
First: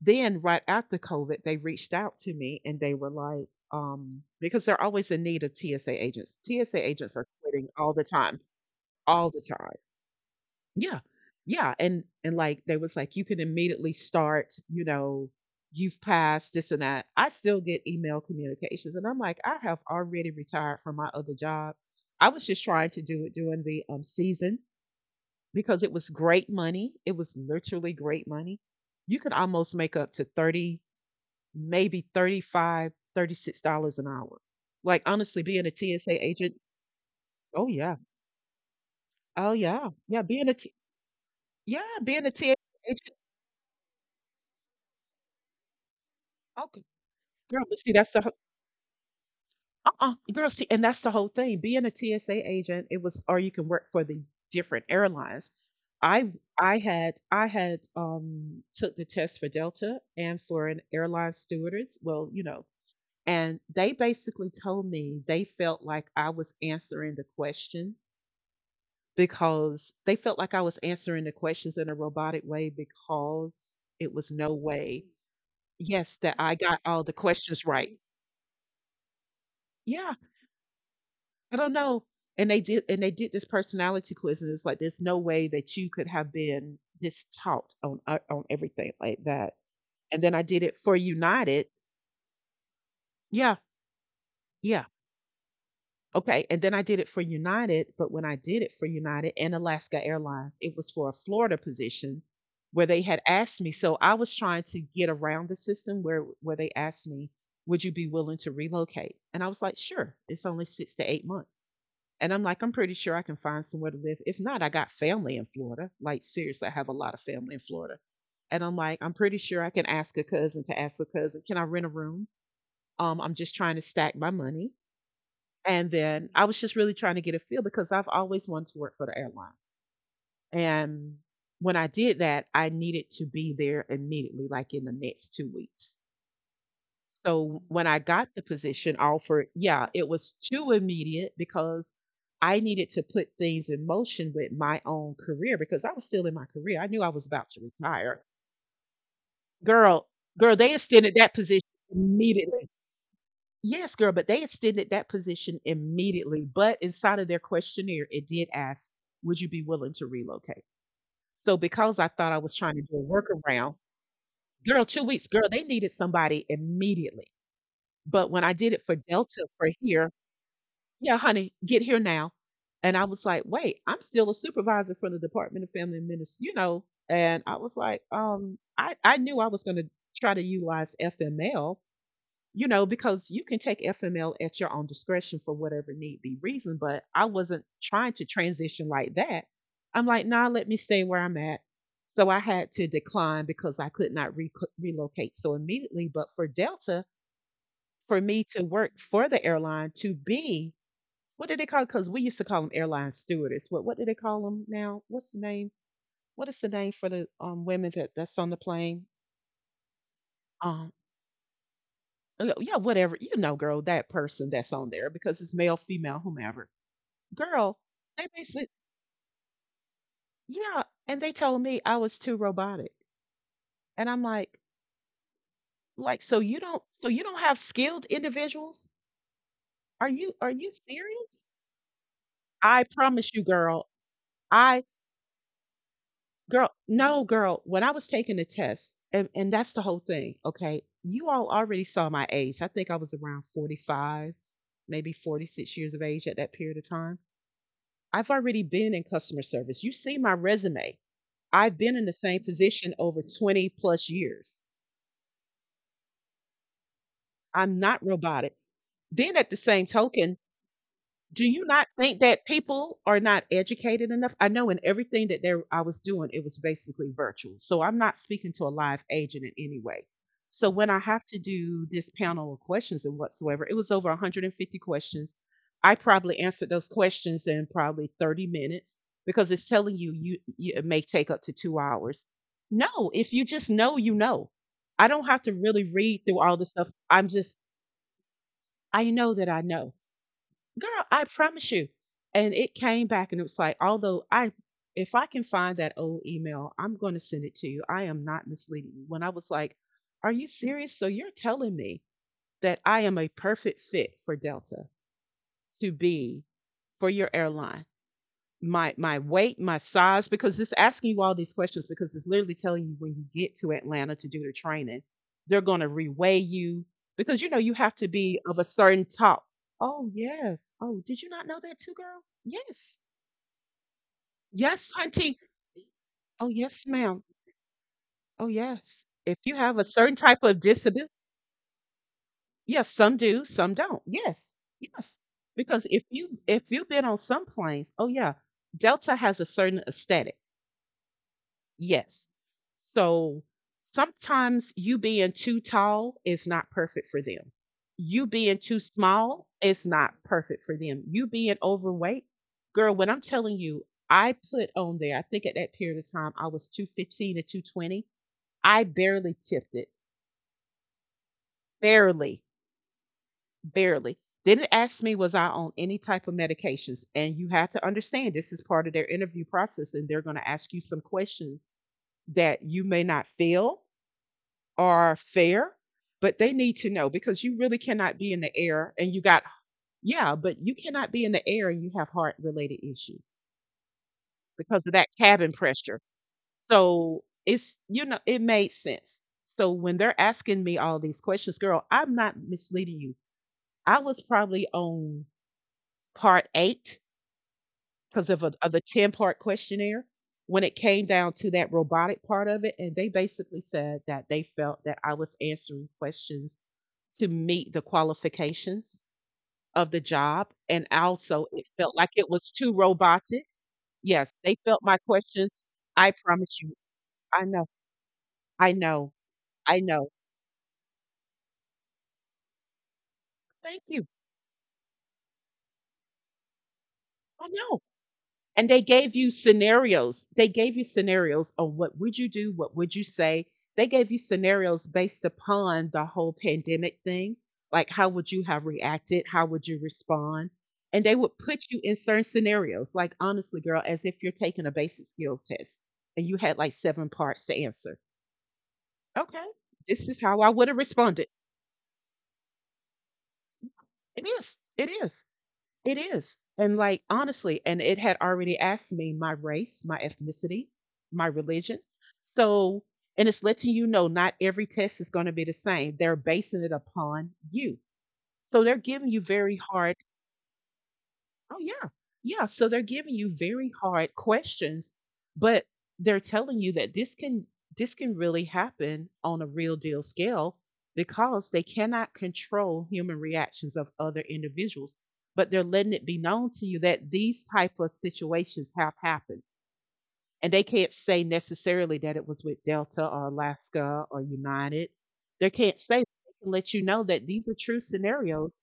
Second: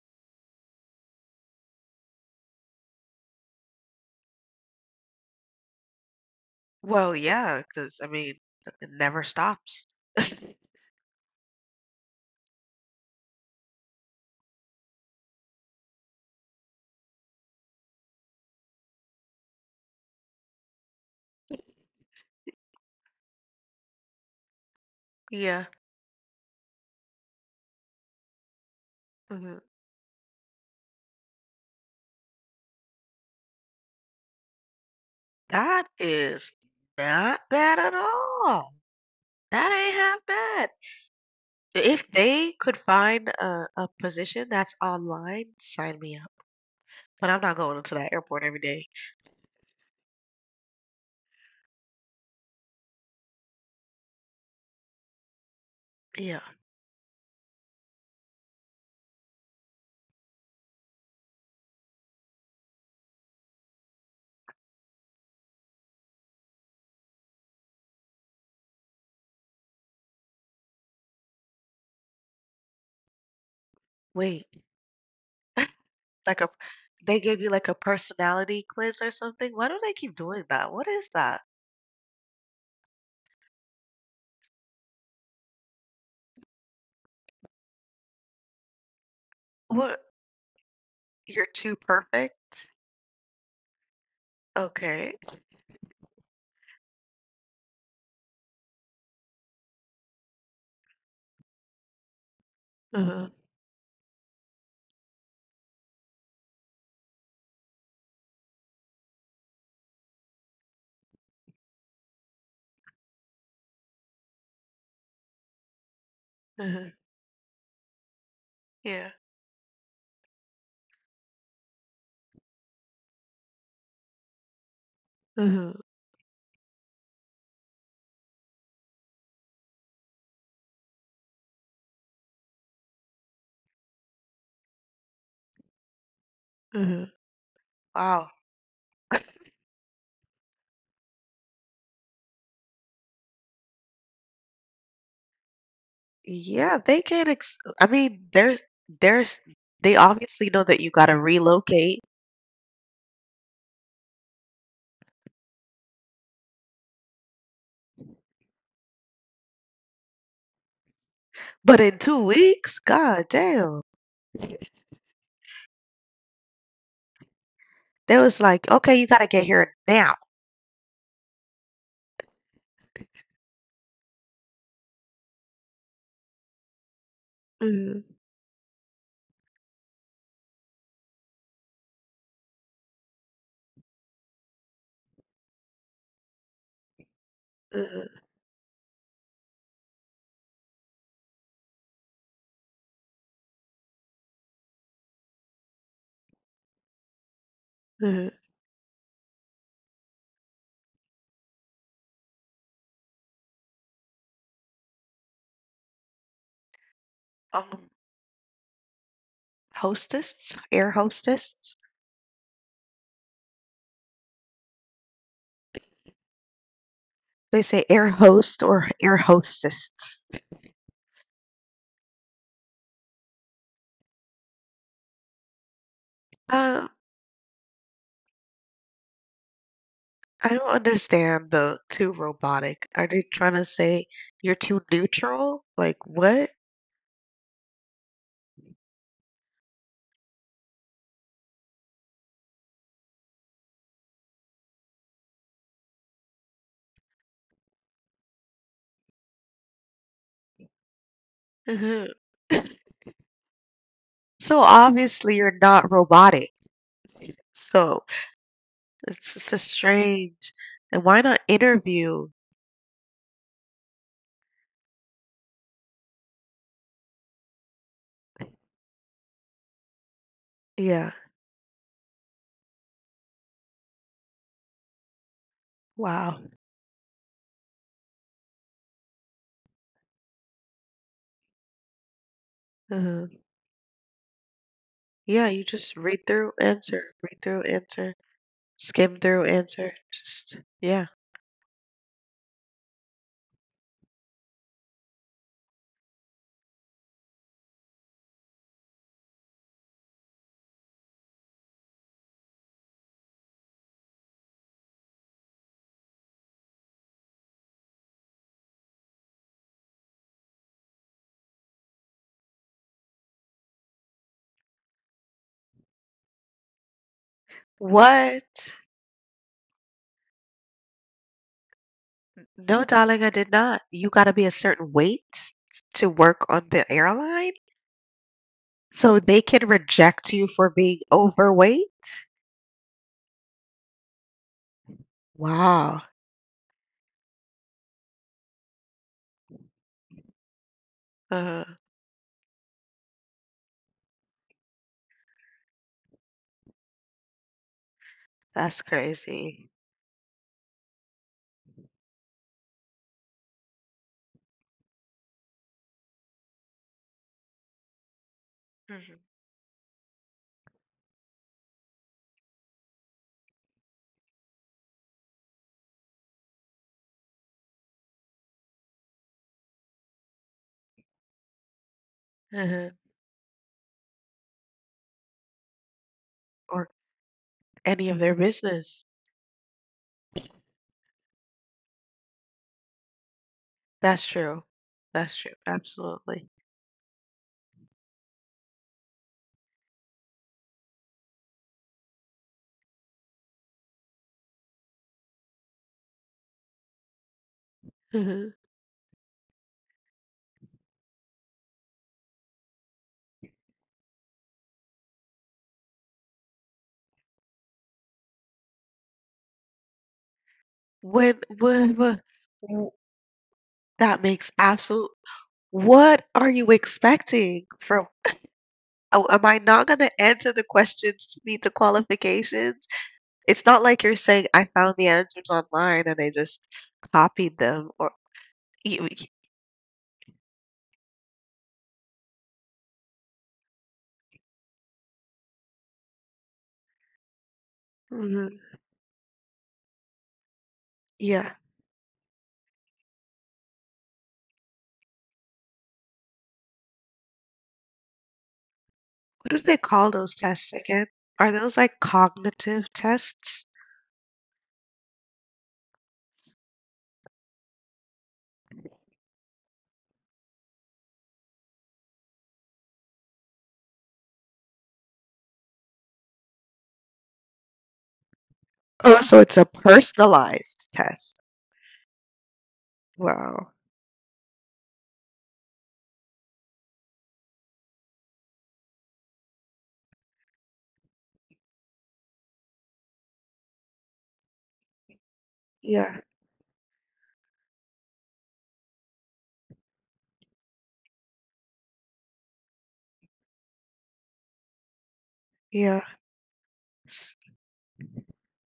Then, right after COVID, they reached out to me and they were like, because they're always in need of TSA agents. TSA agents Well, are yeah, quitting all because the I time, mean, it never all the time. stops. Yeah. Yeah. And like, they was like, you can immediately start, you know, you've passed this and that. I still get email communications. And I'm like, I have already retired from my other job. I was just trying to do it during the, season Yeah. because it was great money. It was literally great money. You could Mhm. almost make up to 30, maybe 35, $36 an hour. Like honestly, being a That TSA is agent, not oh bad at yeah. all. Oh That yeah. ain't half Yeah, being a bad. T, yeah, If being a they could TSA agent. find a position that's online, sign me up. Okay. But I'm not Girl, but going see into that's that the whole- airport every day. uh-uh. Girl, see, and that's the whole thing. Being a TSA agent, it was, or you can work for the different airlines. I Yeah. I had took the test for Delta and for an airline stewardess. Well, you know, and they basically told me they felt like I was answering the questions because they felt like I was answering the questions in a robotic way because it was Wait. no way, yes, that Like a I got all the They gave you questions like a right. personality quiz or something? Why do they keep Yeah, doing that? What is that? I don't know. And they did this personality quiz and it was like there's no way that you could have been this taught on, on everything like that. What? And then I did it for You're United. too perfect? Yeah. Yeah. Okay. Okay, and then I did it for United, but when I did it for United and Alaska Airlines, it was for a Florida position where they had Uh-huh. asked me. So I was trying to get around the system where they asked me, "Would you be willing to relocate?" And I was like, "Sure. It's only 6 to 8 months." And I'm like, "I'm pretty sure I can find somewhere to live. If not, I got family in Florida. Like seriously, I have Uh-huh. a lot of family in Florida." And I'm like, "I'm Yeah. pretty sure I can ask a cousin to ask a cousin, Can I rent a room?" I'm just trying to stack my money, and Uh-huh. then I was just really trying to get a feel because I've always wanted to work for the airlines. And when I did that, I needed to be there immediately, like in the next 2 weeks. Uh-huh. So when I got the Wow. position offer, yeah, it was too immediate because I needed to put things in motion with my own career because I was still in my career. I knew I was about Yeah, to they can't retire. I mean, there's Girl, there's girl, they they extended obviously that know that position you gotta immediately. relocate, Yes, girl, but they extended that position immediately. But inside of their questionnaire, it did ask, would you be willing to relocate? So because I thought I was but in trying to two do a weeks, workaround, god damn. girl, 2 weeks, girl, they needed somebody immediately. But when I did They it for was like, Delta "Okay, you for gotta get here, here now." yeah, honey, get here now. And I was like, wait, I'm still a supervisor for the Department of Family and Ministry, you know. And I was like, Mhm. I knew I was gonna try to utilize FML, you know, because you can take FML at your own discretion for whatever need be reason, but I wasn't trying to Mhm. transition like that. I'm like, nah, let me stay where I'm at. So I had to decline because I could not relocate so immediately. But for Delta, for me Mhm. to work for the airline to be, what did they call? Because we used to call them airline stewardess. What do they call them now? What's the name? What is the name for the women Um, that, that's on the plane? hostess, Um, air hostess. Yeah, whatever. You know, girl, that person that's on there because it's male, female, whomever. They Girl, say air they host basically, or air hostess. yeah. And they told me I was too robotic. And I'm like, Uh, so you don't have skilled individuals? Are I you don't serious? understand the too I robotic. Are they promise you, trying to girl. say you're I, too neutral? Like, what? girl, no, girl, when I was taking the test, and that's the whole thing, okay? You all already saw my age. I think I was around 45, maybe 46 years of age at that period of time. I've already been in customer service. You see my resume. I've been in Mhm. the same position over 20 plus So years. obviously you're not robotic. I'm not So robotic. Then, at it's the a same token, strange. And why not do you not think interview? that people are not educated enough? I know in everything that there I was doing, it was basically virtual. So I'm not speaking to a live agent in any way. So when I Yeah. have to do this panel of questions and whatsoever, it was over 150 questions. I Wow. probably answered those questions in probably 30 minutes because it's telling you, you it may take up to 2 hours. No, if Mhm. you just know, you know. I don't have Yeah, to you really just read through all the stuff. I'm read just, through, answer, I skim know through, that I answer. know, Just, girl, yeah. I promise you. And it came back and it was like, although I, if I can find that old email, I'm going to send it to you. I am not misleading you. When I was like, are you serious? So you're telling me that I am a perfect fit for Delta to be for your airline, my weight, my size, because it's asking you all these questions because it's literally telling you when you get to Atlanta to do the training, they're going to reweigh you because you know you have to be What? of a certain top. Oh yes. Oh, did you not know that too, girl? No, Yes. darling, I did not. You got to be a Yes, certain weight auntie. to work Oh on yes, the ma'am. airline, Oh yes. so If they you can have a certain reject type you of for being disability, overweight? yes, some do, some don't. Yes, yes. Because Wow. If you've been on some planes, oh yeah, Delta has a certain aesthetic. Uh, Yes. So sometimes you being too tall is not perfect for them. You being that's too small crazy. is not perfect for them. You being overweight, girl, what I'm telling you, I put on there, I think at that period of time, I was 215 to 220. I Hmm. barely tipped it, barely, barely. Didn't ask me, was I on any type of medications? And you have to understand this is part of their interview process, and they're going to ask you some questions that you uh may not feel are fair, but they need Or to know because you really any of cannot be their in the air business. and you got, yeah, but you cannot be in the air and you have heart related issues That's true. because of that That's true. cabin pressure. Absolutely. So it's, you know, it made sense. So when they're asking me all these questions, girl, I'm not misleading you. I was probably on part eight because of, Mhm. a, of the 10-part questionnaire when it came down to that robotic part of it. And they basically said that they felt that I was answering questions to meet the qualifications of the job, and When, also it when, felt like when, it was too robotic. that Yes, makes they felt my absolute. questions, I What are promise you you. I expecting know. from? I know. Oh, am I I not gonna know. answer the questions to meet the qualifications? It's not Thank like you. you're saying, "I found the answers online and I just I copied know. them," or And they y gave you scenarios. They gave you scenarios on what would you do, what would you say. They gave you scenarios based upon the whole pandemic thing. Like, how would you mhm, have reacted? How would you respond? And they would yeah. put you in certain scenarios, like, honestly, girl, as if you're taking a basic skills test and you had like seven parts to answer. Okay, What do they this call is those how I would tests have again? responded. Are those, like, cognitive tests? It is. It is. It is. And like honestly, and it had already asked me my race, my ethnicity, my religion. So, and it's letting you know not every test is going to be the same. They're basing it upon you. So they're giving Oh, you so it's very a hard, personalized test. oh yeah. Yeah. So they're giving you very Wow. hard questions, but they're telling you that this can really happen on a real deal scale because they cannot control human reactions of other individuals. But they're letting it Yeah, be known to you that these type of situations have happened. And they can't say necessarily that it was with Delta or Alaska or United. They can't say, yeah. they can let you know that S these are true scenarios.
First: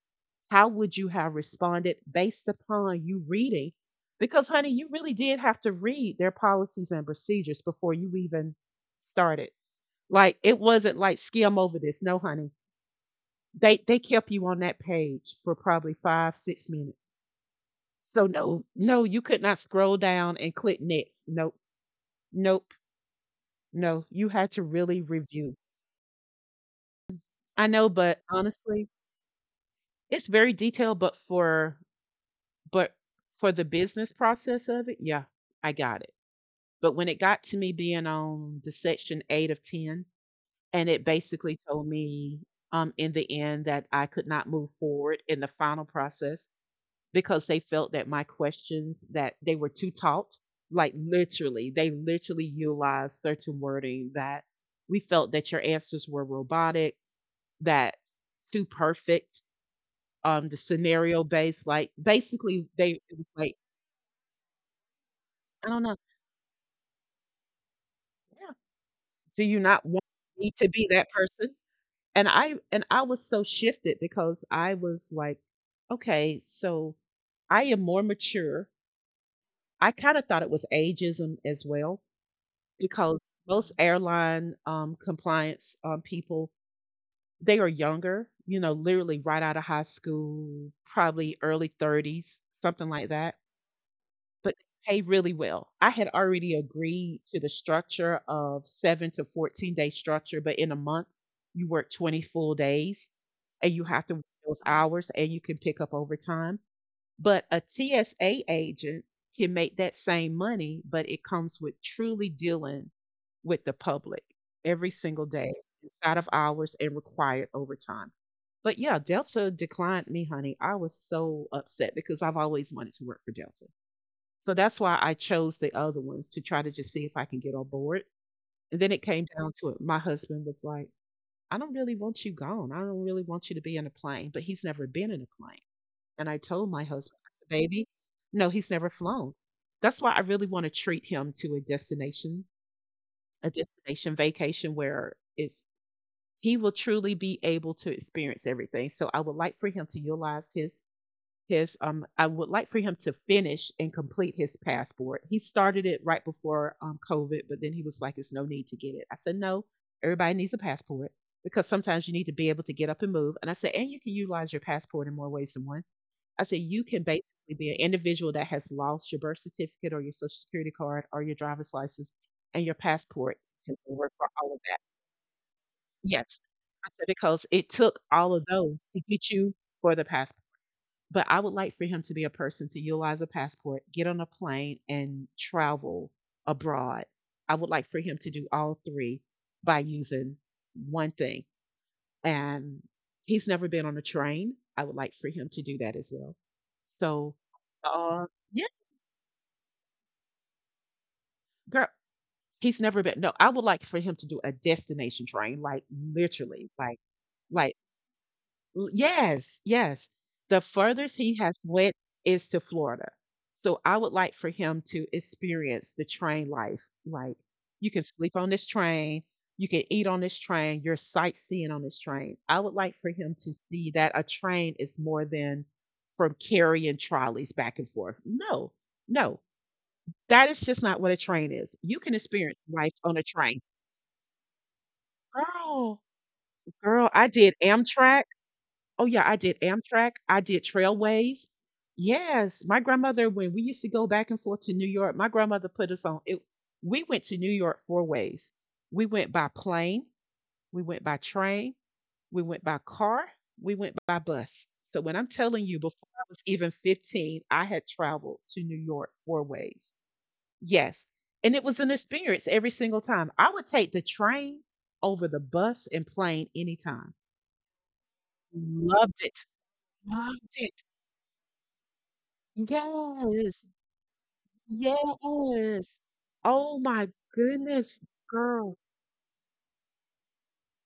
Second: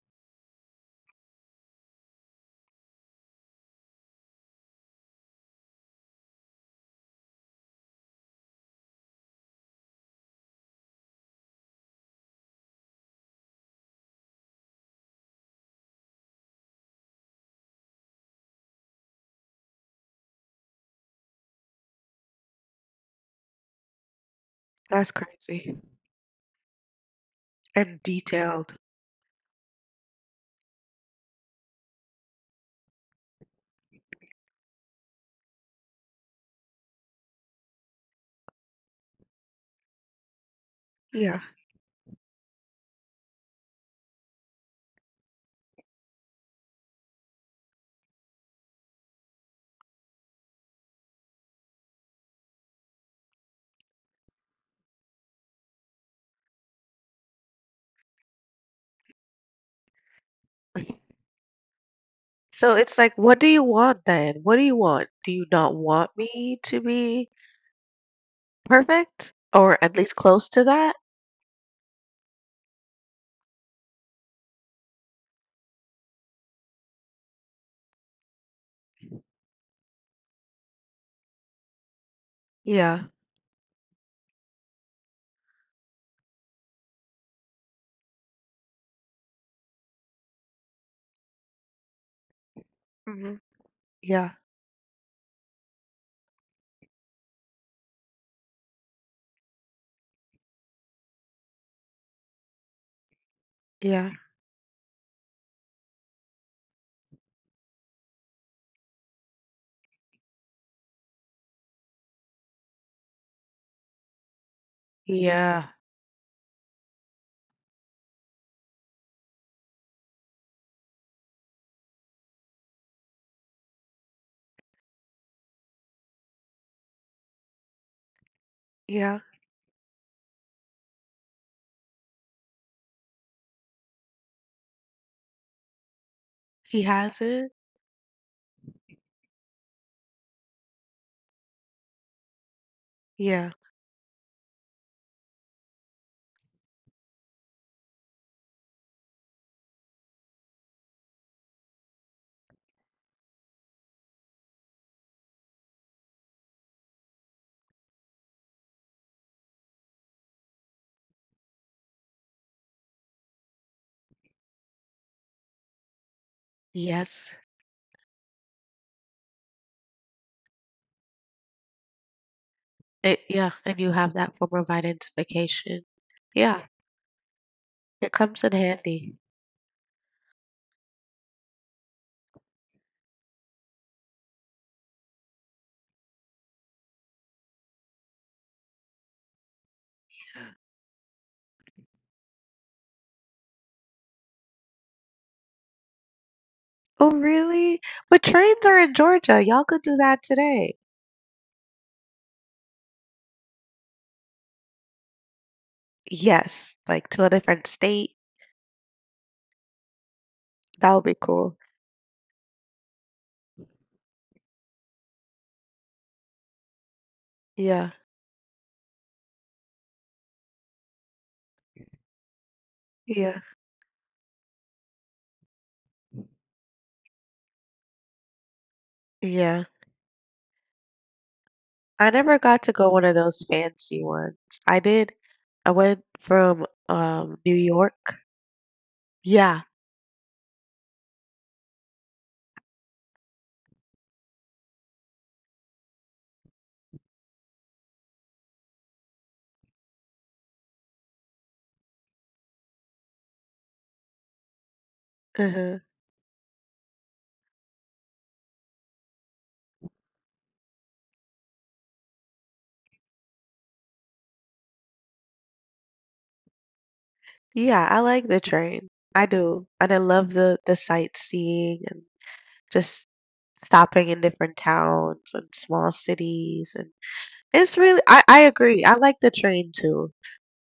How would you have responded based upon you reading? Because, honey, you really did have to read their policies and procedures before you even started. Like, it wasn't like skim over this. No, honey. They kept you on that page for probably five, 6 minutes. So no, no, you could not scroll down and click next. Nope, nope. No, you had to really that's review. crazy. I know, And but detailed. honestly, it's very detailed, but but for the business process of it, yeah, I got it. But when it got to me being on the section 8 of 10 and it Yeah. basically told me in the end that I could not move forward in the final process because they felt that my questions that they were too taut, like literally, they literally utilized certain wording that we felt that your answers were robotic, that too perfect, the scenario based, like basically So it's they it like, was what do like, you want then? What do you want? Do you I not don't know, want me to be yeah, perfect do you or not at want least close me to to be that? that person? And I was so shifted because I was like, okay, so I am more mature. I kind of thought it was ageism as well Yeah. because most airline compliance people, they are younger, you know, literally right out of high school, probably early 30s, something like that. Hmm. Yeah. But they pay really well. I had already agreed to the structure of 7 to 14 day structure, but in a month, you work 20 full days and you have Yeah. to work those hours and you can pick up overtime. But a TSA agent can make that same money, but it comes with truly dealing with the public every single day Yeah. inside of hours and required overtime. But yeah, Delta declined me, honey. I was so upset because I've always wanted to work for Delta. So that's why I chose the other ones to try to just see if I can get on board. And then it Yeah. came down to it. My husband was like, I don't really want you gone. I don't really want you to be in a plane, but he's never been in a plane. And I told He my husband, has it. baby, no, he's never flown. That's why I really want to treat him to a Yeah. destination vacation where it's he will truly be able to experience everything. So I would like for him to utilize his I would like for him to finish and complete his passport. He started it right before COVID, but then he was like, "It's no need to get it." I said, "No, everybody needs a passport because sometimes you need to be able to get up and move." And I said, "And you can utilize your passport in more ways than one." I said, "You can Yes. basically be an individual that has lost your birth certificate or your social security card or your driver's license and your It, passport yeah. can And you work have for that all of form of that." identification. Yes. Yeah. I said because it took It all of comes in those to handy. get you for the passport. But I would like for him to be a person to utilize a passport, get on a plane, and travel abroad. I would like for him to do all three by using one thing. And he's never been on a train. I would like for him to do that as well. Oh, So, really? But uh, trains yeah, are in Georgia. Y'all could do that today. girl, he's never been. No, I would like for him to do a destination train, like literally, Yes. like, Like, to a different like state. L, yes, yes. The That would furthest be he cool. has went is to Florida. So I would like for him to experience the train life. Like, you Yeah. can sleep on this train, you can eat on this train, you're sightseeing on this train. I would like for him Yeah. to see that a train is more than from carrying trolleys back and forth. No, no, Yeah. that is just not what a train is. You I can never experience got to go life one of on a those train. fancy ones. I did I Girl, went from girl, I did New York. Amtrak. Oh, yeah, I did Yeah. Amtrak, I did Trailways. Yes, my grandmother, when we used to go back and forth to New York, my grandmother put us on it. We went to New York four ways. We went by plane, we went by train, we went by car, we went by bus. So when I'm telling you, Uh. before I was even 15, I had traveled to New York four ways. Yes. And it was an experience every single time. I would take the train over the bus and plane anytime. Yeah, I like the train. Loved I it. do. And I love Loved the it. Sightseeing and just Yes, stopping in different towns and yes. small Oh cities and my it's goodness, really, I girl. agree. I like the train too.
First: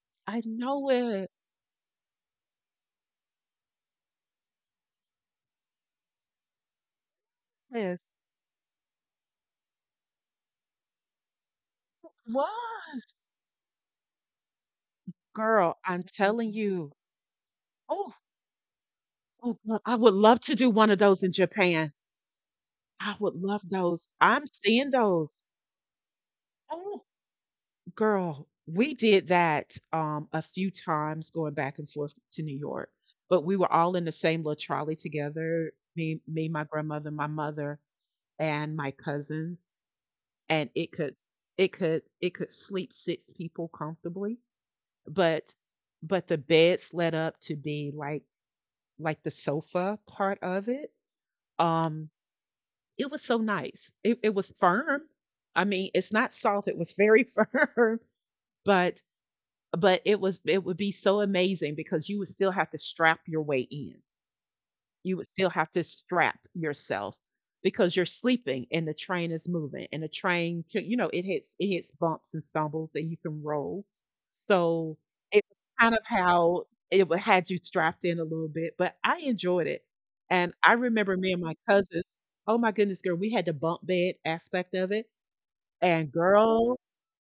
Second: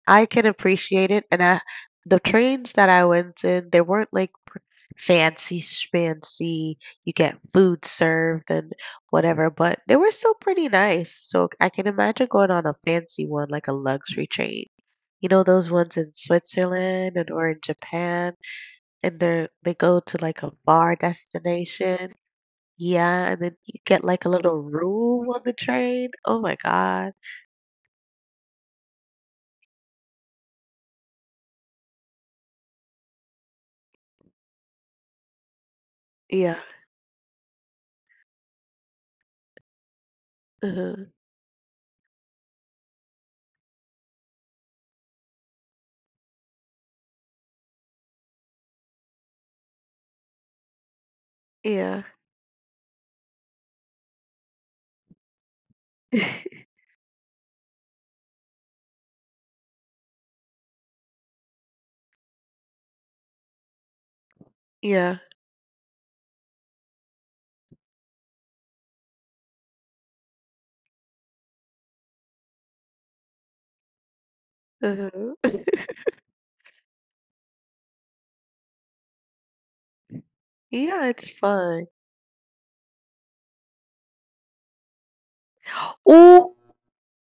I I can know appreciate it. it. And I, the trains that I went in, they weren't like fancy schmancy. You get food Yes, served and whatever, but they were still pretty nice. So I can imagine going on a was. fancy one, like a luxury train. You know those Girl, ones I'm in telling you. Switzerland, and or in Oh, Japan, and they're oh, they girl, I go would to love like a to do one far of those in Japan. destination. I Yeah, would and then love you get those. like a I'm little seeing room those. on the train. Oh my Oh, God. girl, we did that a few times going back and forth to New York. But we were all in the same little trolley together. Me, Yeah. my grandmother, my mother, and my cousins. And it Uh. could it could it could sleep 6 people comfortably, but but the beds led up to be like the sofa part of it. Yeah. um it was so nice. It was firm. I mean, it's not soft, it was very firm. But but it was, it would be so amazing because you would still have to strap your way in. You Yeah. would still have to strap yourself because you're sleeping and the train is moving, and the train can, you know, it hits bumps and stumbles and you can roll. So Mhm. it was kind of how it would had you strapped in a little bit, but I enjoyed it. And I Yeah, remember it's me and my fun. cousins, oh my goodness, girl, we had the bump bed aspect of it. And Oh, girl,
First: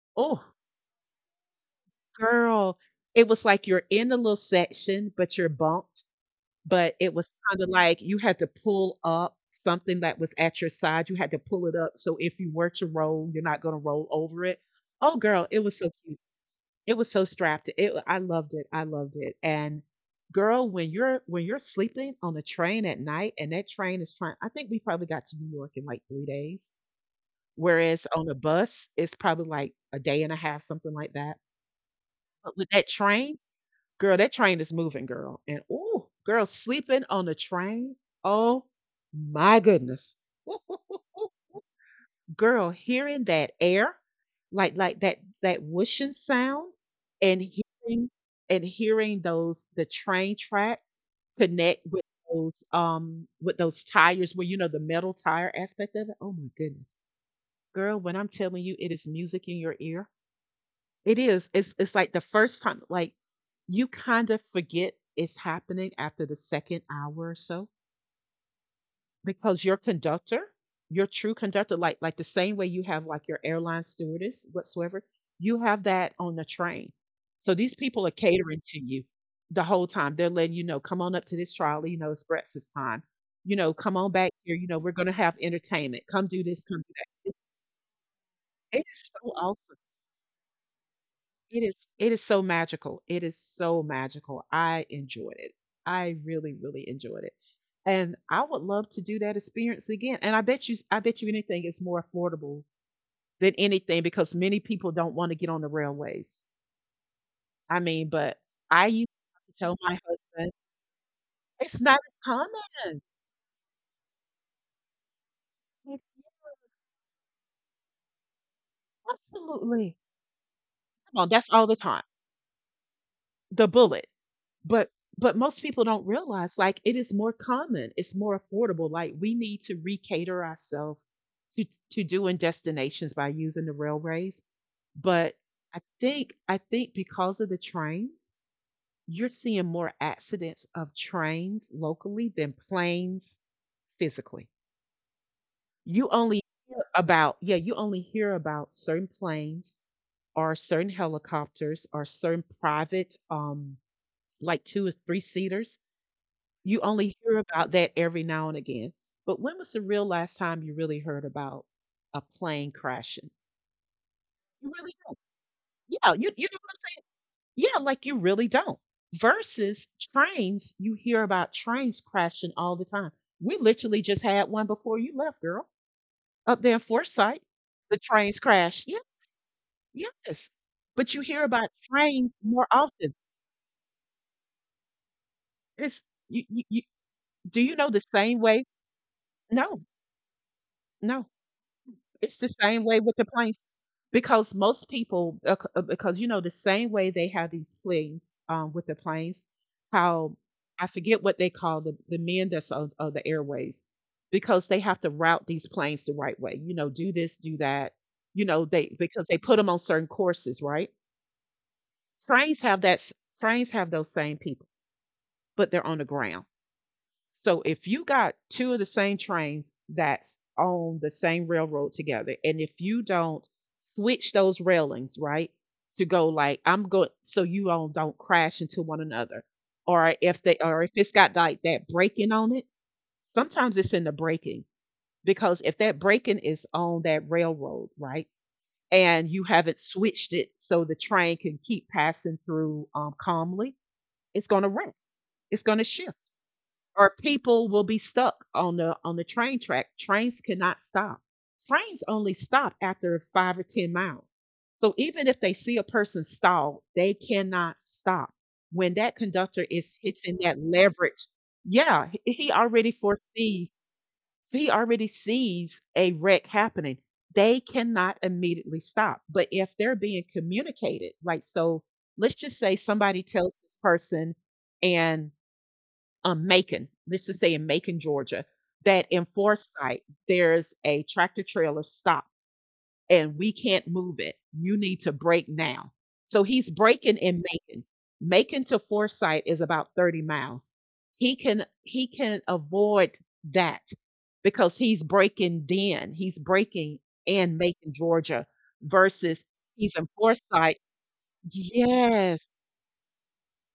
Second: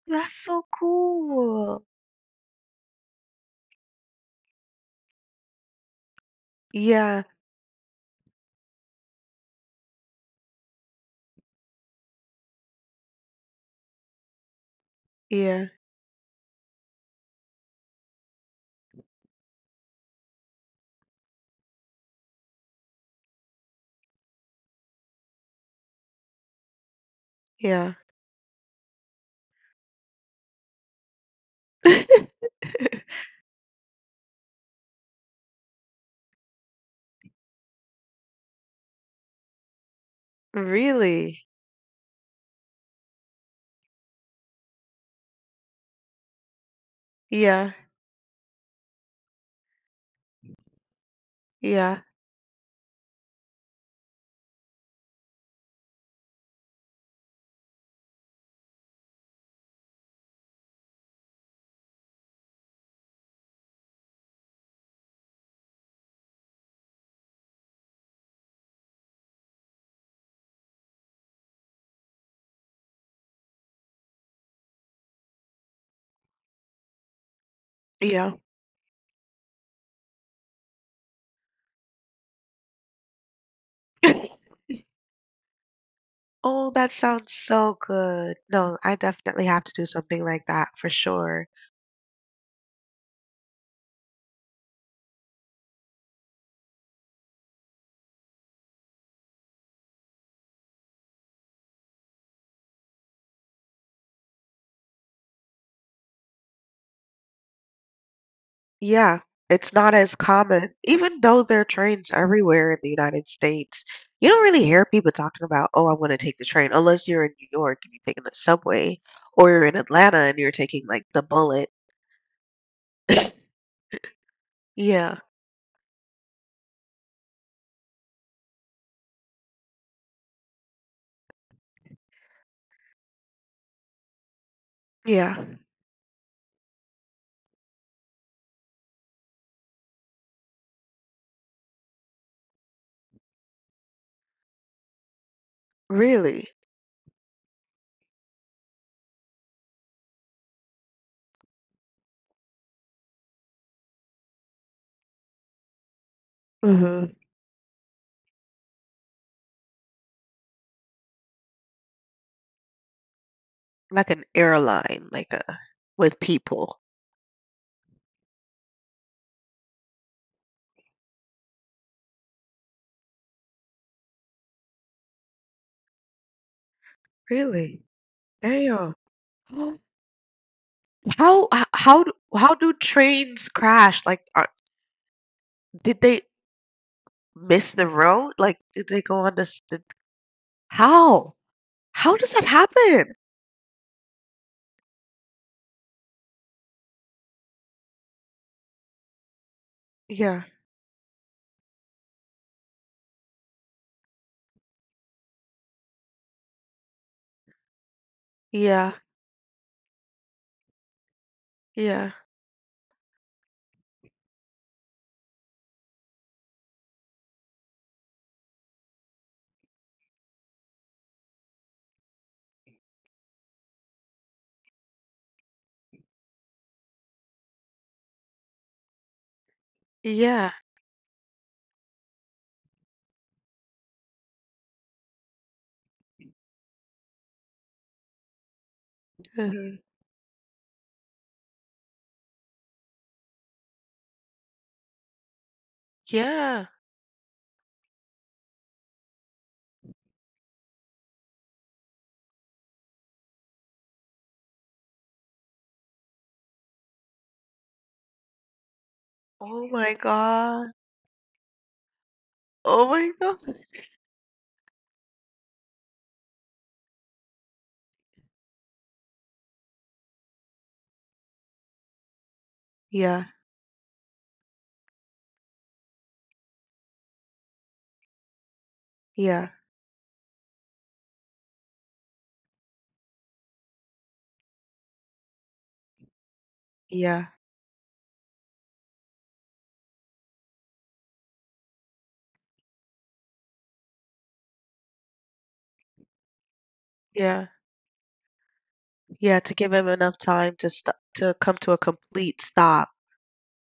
that's oh, so cool. girl, it was like you're in a little section but you're bumped. But it Yeah, was kinda like you had to pull up something that was at your side, you had to pull it up, so if you were to roll, you're not gonna roll over it. Oh, girl, it yeah, was so cute. It was so strapped. It, I loved it, I loved it. And girl, when you're sleeping on a train at night and that train is trying, I think we probably got to New York in, like, 3 days, yeah. whereas on a bus, it's probably, like, a day and a half, something like that. But with that train, girl, that train is moving, girl. And ooh, girl, sleeping on the train. Oh my goodness. Really? Girl, hearing that air, like that whooshing sound, and Yeah, hearing, and hearing those, the train track connect yeah, with those tires, where you know the metal tire aspect of it. Oh my goodness. Girl, when I'm telling you, it is music in your ear, it is. It's like the first time, like you kind of forget it's happening after the second hour or so, because your conductor, your true conductor, like the same way you have like your airline stewardess whatsoever, you have that on the train. So these people are yeah. catering to you the whole time. They're letting you know, come on up to this trolley, you know, it's breakfast time. You know, come on back here. You know, we're gonna have entertainment. Come do this, Oh, come do that sounds so good. that. It No, I is so definitely awesome. have to do something like that for sure. It is so magical. It is so magical. I enjoyed it. I really, really enjoyed it. And I would love to do that experience again. And I bet you anything is more affordable than anything, because many people don't want to get on the railways. I mean, but I used Yeah, to it's tell not my as husband, common. Even though there are it's not trains as everywhere in the common. United States, you don't really hear people talking about, oh, I'm going to take the train, unless you're in New York and you're taking the subway, or you're in Absolutely. Atlanta and you're taking like Come the on, that's all bullet. the time. The bullet. but Yeah, but most people don't realize, like, it is more common, it's more affordable. Like, we need to recater ourselves to doing destinations by using the railways. But yeah, I think because of the trains, you're seeing more accidents of trains locally than planes, physically. You only really. hear about, yeah, you only hear about certain planes or certain helicopters or certain private like 2 or 3 seaters. You only Hmm. hear about that every now and again. But when was the real last time you really heard about a plane crashing? Like, an You really airline, don't. like, a Yeah, with you know what I'm people. saying? Yeah, like you really don't. Versus trains, you hear about trains crashing all the time. We literally just had one before you left, girl, up there in Forsyth. Really? The trains crash. Yeah, Damn. yes. But you hear How about h- how d- trains how more do often. trains crash? Like, are, It's did they you do you miss know the the road? same Like, way? did they go on this? No, Did, no. how? How does It's the that same way with happen? the planes. Because most people because you know the same way they have these planes with the planes, how Yeah, I forget what they call the men that's of the airways, because they have to route these planes the right way, you know, do this, do that. You know they, yeah, because they put them on certain courses, right. yeah, Trains have trains have those same people, but they're on the ground. So if you got two of the same trains that's on the same railroad together, and if you don't switch those railings, right, to go like I'm going, so you all don't crash into one another, yeah, or if it's got like that braking on it, sometimes it's in the braking. Because if that braking is on that railroad, right, and you haven't mhm, switched it so the train can keep passing through calmly, it's going to wreck. It's going to shift, yeah. or people will be stuck on the train track. Trains cannot stop. Trains only stop after 5 or 10 miles. So even if they see a person stall, they cannot stop. When that conductor Oh my is hitting that god. leverage, yeah, he Oh already my god. foresees, he already sees a wreck happening. They cannot immediately stop. But if they're being communicated, like, so let's just say somebody Yeah, tells this person, and Macon, let's just say, in Macon, Georgia, that in yeah, Forsyth there's a tractor trailer stopped and we can't move it. You need to brake now. So he's braking yeah, in Macon. Macon to Forsyth is about 30 miles. He can avoid that because he's braking then. He's braking yeah, in Macon, Georgia, yeah. versus To give him he's in enough time to Forsyth. stop, to come to a complete Yes. stop.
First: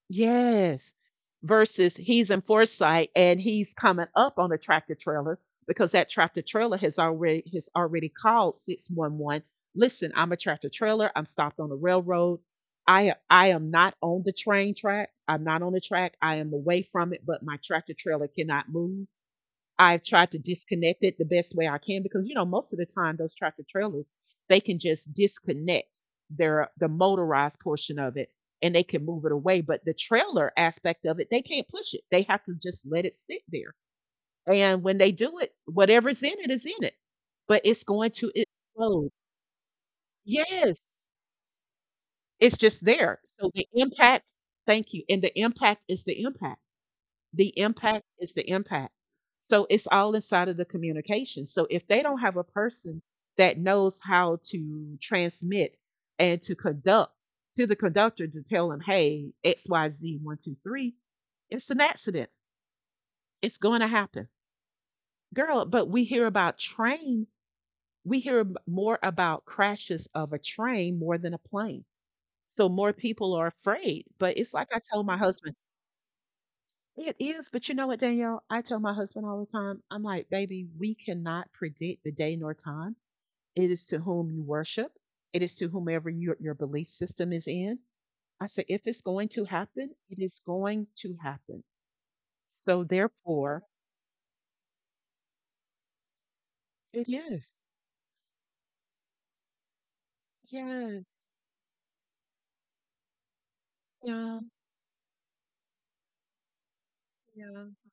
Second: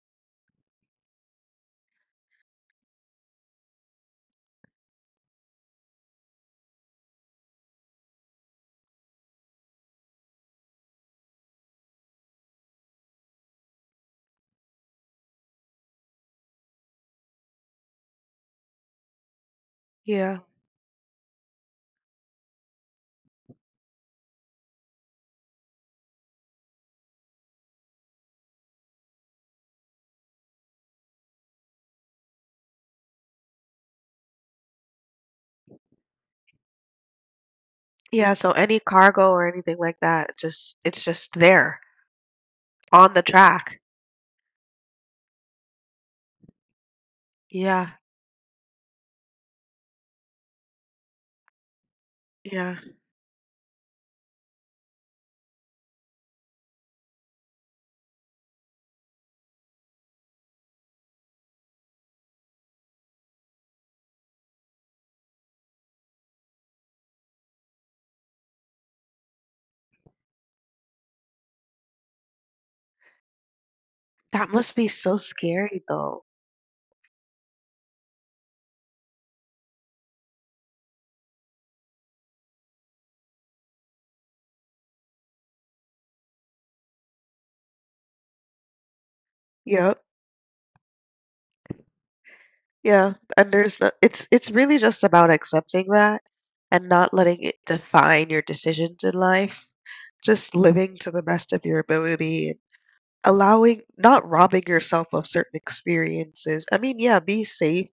Yes. Versus he's in Foresight and he's coming up on a tractor trailer, because that tractor trailer has already called 611. Listen, I'm a tractor trailer. I'm stopped on the railroad. I am not on the train track. I'm not on the track. I am away from it, but my tractor trailer cannot move. I've tried to Yeah, disconnect it the best way I can because you know most of the time those tractor trailers they can just disconnect the motorized portion of it and they can move it away, but the trailer aspect of it they can't push it, they have to just let it sit there. And when they do it, whatever's in it is in it, but it's going to yeah. So any explode. cargo or anything like that, just Yes, it's just there it's just on there, the so the track. impact, thank you, and the impact is the impact. The Yeah, impact is the impact. So it's all inside of the communication. So if they don't have a yeah. person that knows how to transmit and to conduct to the conductor to tell them, hey, XYZ123, it's an accident. It's going to happen. Girl, but we hear about train, we hear ab- more about crashes of a train more than a plane. So more people are afraid. But That it's like must I be told my so husband, scary though. it is, but you know what, Danielle? I tell my husband all the time, I'm like, baby, we cannot predict the day nor time. It is to whom you worship, it is to whomever your belief system is in. I say, if it's going to happen, Yep. it is going to happen. So Yeah, and therefore, there's not, it's it's really just about accepting that and it is. not letting Yes. it define your decisions in life. Just living Yeah. to the best of your ability and allowing, not Yeah. robbing yourself of certain experiences. I mean, yeah, be Yeah. safe,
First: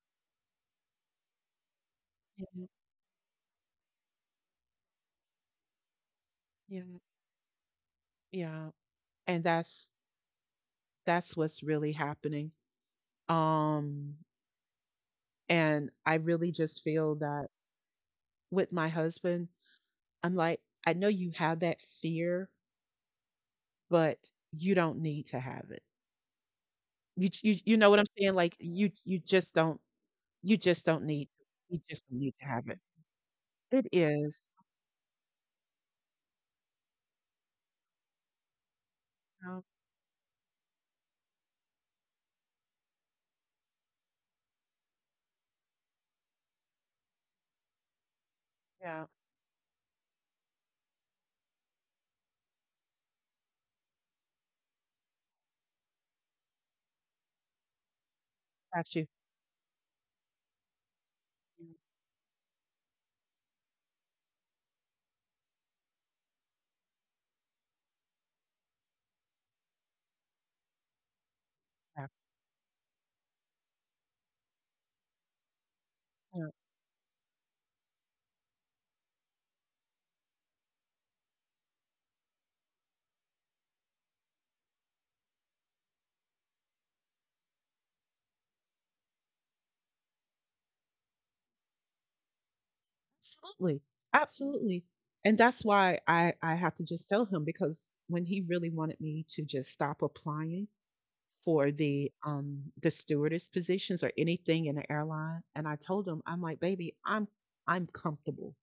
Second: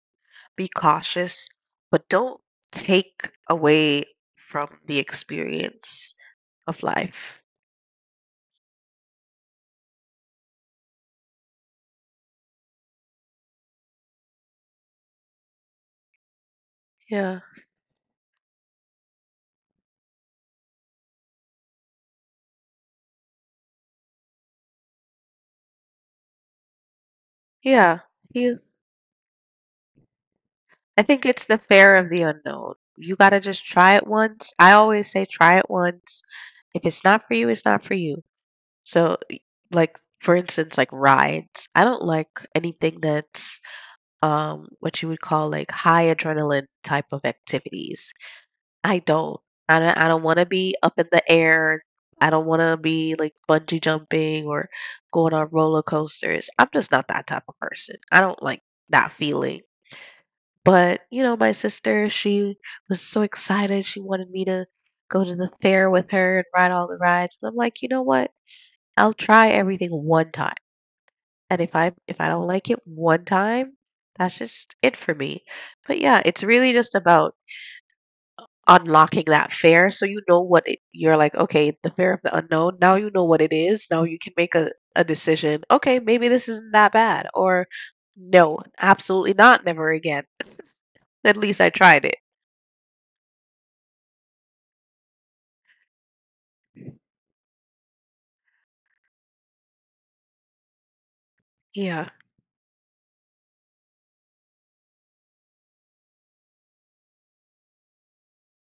be cautious, but don't take away from the experience of Yeah. life. Yeah. And that's what's really happening. Um, and I really just feel Yeah. that with my husband, I'm like, I know you have that fear, but you don't need to have it. You know what Yeah. I'm saying? Like You you just don't you just I don't think need it's the you fear just of don't the need to have unknown. it. You gotta just It try it is. once. I always say try it once. If it's not for you, it's not for you. So, Oh, like, for instance, like, rides. I don't like anything that's what you would call like high adrenaline type of activities. I yeah, don't. I don't. I don't want to be up in the air. I don't want to be like bungee jumping or going on roller coasters. I'm just not that type of person. I don't like got you. that feeling. But, you know, my sister, she was so excited. She wanted me to go to the fair with her and ride all the rides. And I'm like, "You know what? I'll try everything one time. And Yeah, if I don't like it one time, that's just it for me." But yeah, it's yeah, really just about unlocking that fair so you know what it, you're like, "Okay, the fair of the unknown. Now you know what it is. Now you can make a decision. Okay, maybe this isn't that bad." Or no, absolutely not, never again. At least I tried it. absolutely, absolutely. And that's why I have to just tell him because when he really wanted me to just stop applying for Yeah. the the stewardess positions or anything in the airline, and I told him I'm like, baby, I'm comfortable.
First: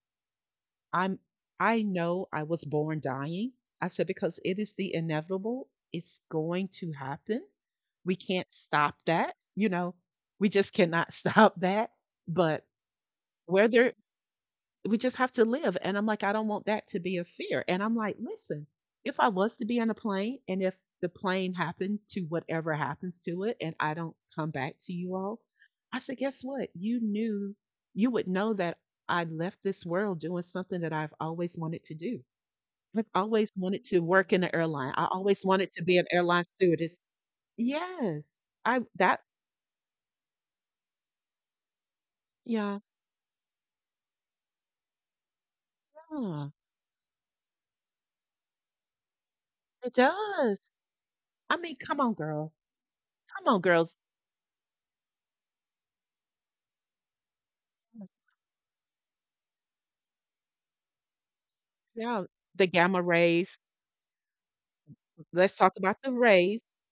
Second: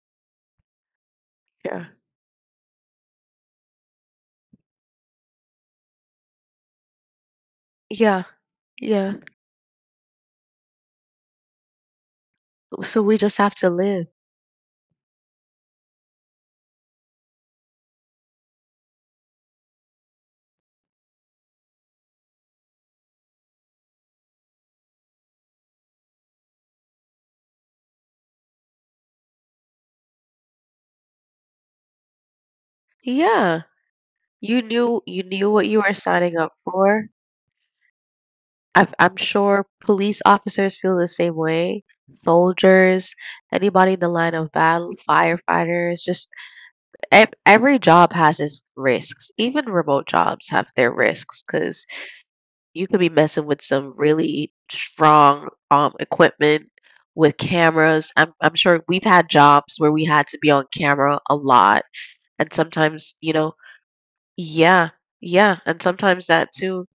I'm I Yeah. know I was born dying. I said because it is the inevitable. It's going to happen. We Yeah, can't stop yeah. that, you know. We just cannot stop that. But So we just have to whether live. we just have to live. And I'm like, I don't want that to be a fear. And I'm like, listen, if I was to be on a plane and if the plane happened to whatever happens to it and I don't come back to you all, I said, guess what? You knew, you would know that I left this world doing something that I've always wanted to do. I've always Yeah, wanted to work in an you airline. knew, I you always knew what wanted you to were be an signing airline up stewardess. for. Yes. I, I'm that, sure police officers feel the same way. yeah, Soldiers, anybody in the line of battle, firefighters, just yeah, ev every job has its risks. Even it remote jobs does. have their risks I mean, because come on, girl. you could be messing Come with on, some girls. really strong equipment with cameras. I'm sure we've had jobs where we had to be on camera a lot. Yeah, And the gamma sometimes, you know, rays. yeah, Let's yeah, talk and about the sometimes that rays too,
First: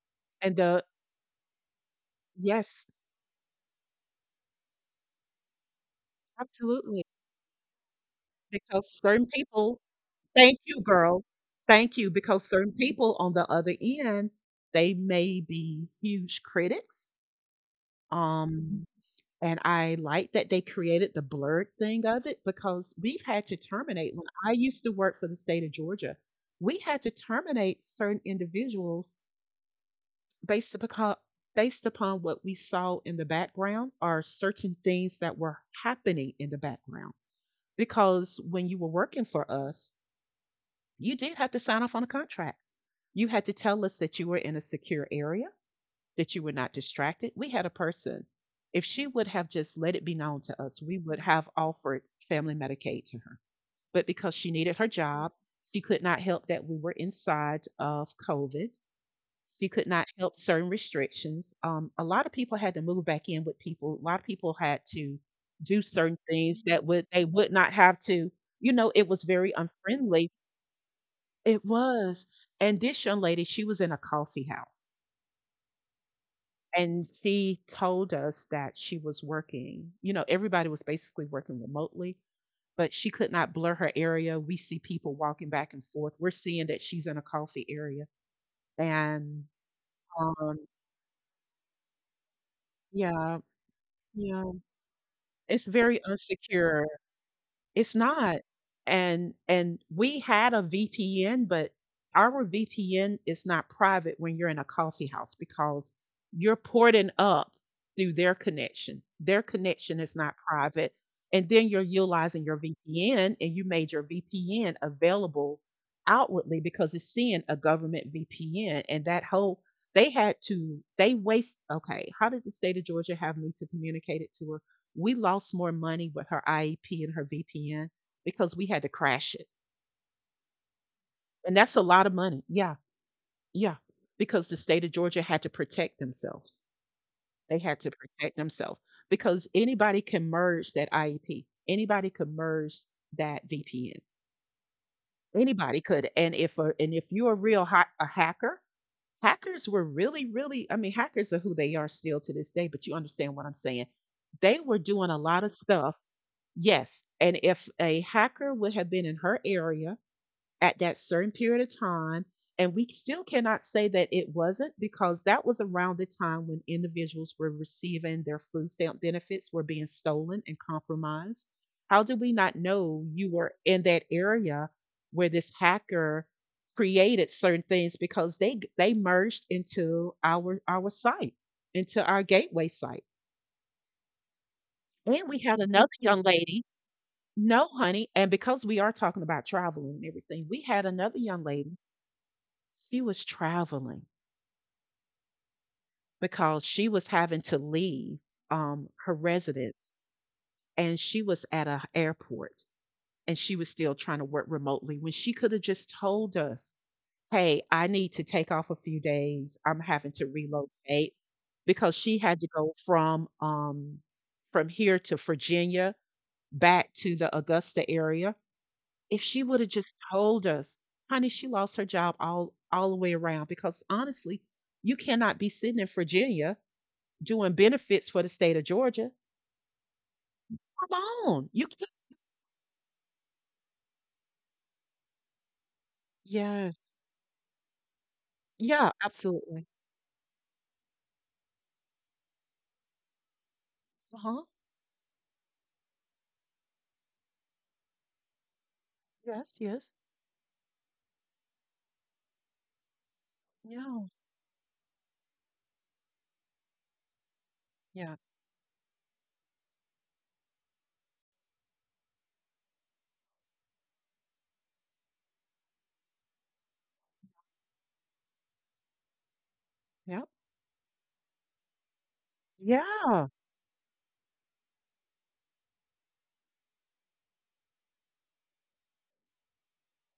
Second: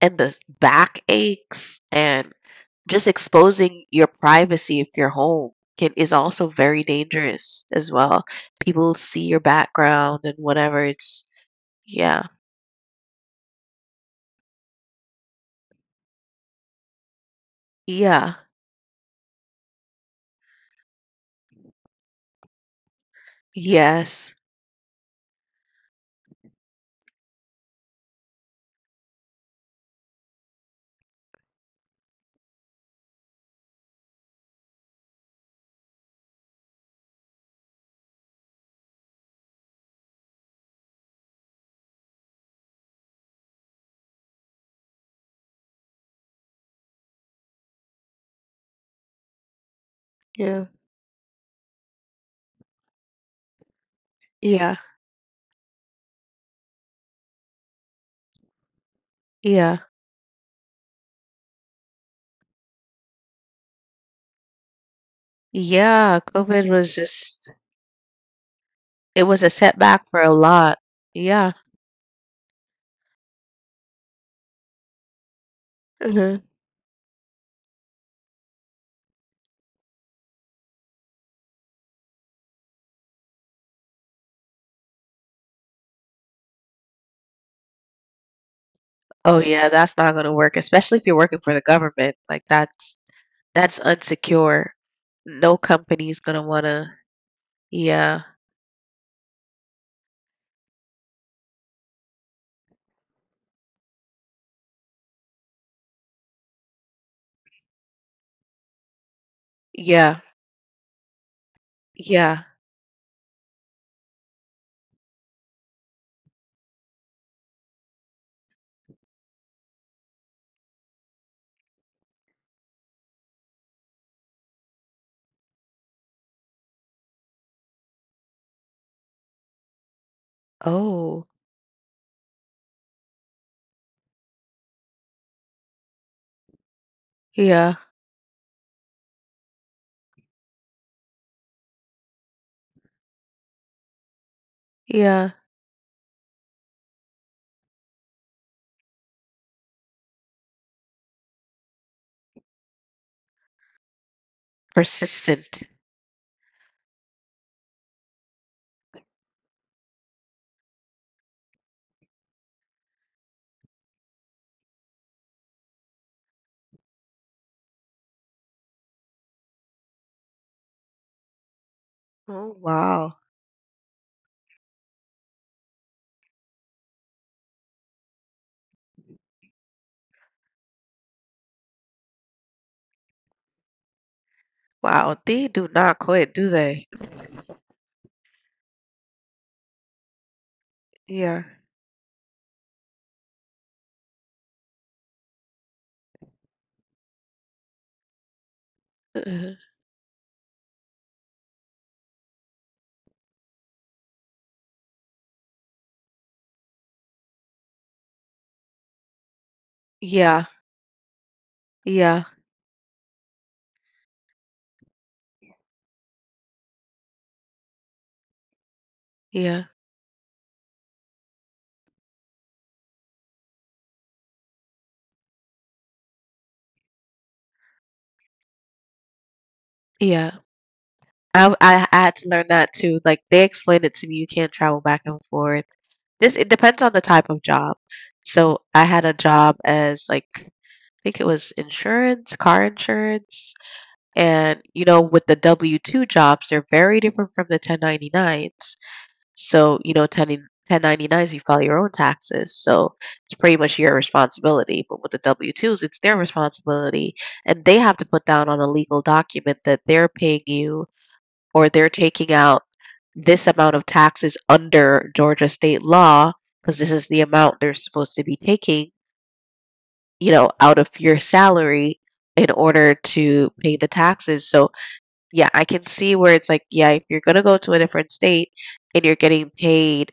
and the and the back aches and yes, just exposing your privacy if you're home can is also very absolutely. dangerous as well. Because People see certain your people, background and thank you, whatever. girl. It's Thank you. yeah, Because certain people on the other end, they may be huge critics. yeah, Um, and I like that they created the blurred thing of it because we've had to terminate. When yes, I used to work for the state of Georgia, we had to terminate certain individuals based upon based upon what we saw in the background are certain things that were happening in the background, because when you were working for us you did have to sign off on a contract, you had to tell us that you were in a secure area, that you were not distracted. We had a person, if she would have just let it be known to yeah, us, we would have offered family Medicaid to her, but because she yeah, needed her job, she could not help that we were inside of COVID, she yeah, could not help certain restrictions. A lot of people had to move back in with people. A lot of people had to do yeah. certain things COVID that was would they just, would not have to. You know, it it was was a very setback for unfriendly. a lot. Yeah. It was. And this young lady, she was in a coffee house. Hmm. And she told us that she was working. You know, everybody was basically working remotely, but she could not blur her area. We see people walking back and forth. We're seeing that she's in a coffee area. Oh And yeah, that's not gonna work, um, especially if you're working for the government. Like, that's yeah, That's yeah. unsecure. No It's very company's gonna unsecure. wanna It's yeah. not. And we had a VPN, but our VPN is not private when you're in a coffee house because you're porting up through their connection. Their connection is Yeah. not private. And then you're Yeah. utilizing your VPN and you made your VPN available outwardly because it's seeing a government VPN and that whole they had to they waste. Okay, how did the state of Georgia have me to communicate it to her? We lost more money with her IEP and her VPN because we had to crash it. Oh, And that's a lot of money. Yeah, yeah. Because the state of Georgia had to protect themselves. They yeah. had to protect themselves because anybody can merge that IEP. Anybody could merge that VPN. Yeah. Anybody could. And if you're a a hacker, hackers were really, really. I mean, hackers are who they are still to this day. But you understand what I'm saying? They were doing a lot of Persistent. stuff. Yes, and if a hacker would have been in her area at that certain period of time, and we still cannot say that it wasn't, because that was around the time when individuals were receiving their food stamp benefits were being stolen and compromised. How do we Oh, not know wow. you were in that area where this hacker created certain things because they merged into our site, into our gateway site. Wow, And we they had do another not young quit, do lady. they? No, honey. And because we are talking about traveling and everything, we had another young Yeah. lady. She was traveling because she was having to leave her Mhm. residence, and she was at a airport, and she was still trying to work remotely when she could have just told us, hey, I need to take off a few days. I'm having to Yeah. relocate because she Yeah. had to go from here to Virginia back to the Augusta area. If she would Yeah. have just told us, honey, she lost her job all the way around because honestly, you cannot be sitting in Virginia doing benefits for the state of Georgia. Yeah. Come on. I You can. I I had to learn that too. Like they explained it to me, you can't travel back and forth. This it Yes. depends on the type of job. So I Yeah, had a job absolutely. as like I think it was insurance, car insurance. Uh-huh. And, you know, with the W-2 jobs, they're very different from the 1099s. Yes, So, yes. you know, 1099s, you file your own taxes. So it's pretty much your Yeah. responsibility. But with the W-2s, it's their responsibility. And they have to Yeah. put down on a legal document that they're paying you or they're taking out this amount of taxes under Georgia state law, because this is the amount they're supposed to be taking, Yep. you know, out of your salary in order Yeah. to pay the taxes. So yeah, I can see where it's like, yeah, if you're gonna go to a different state and you're getting paid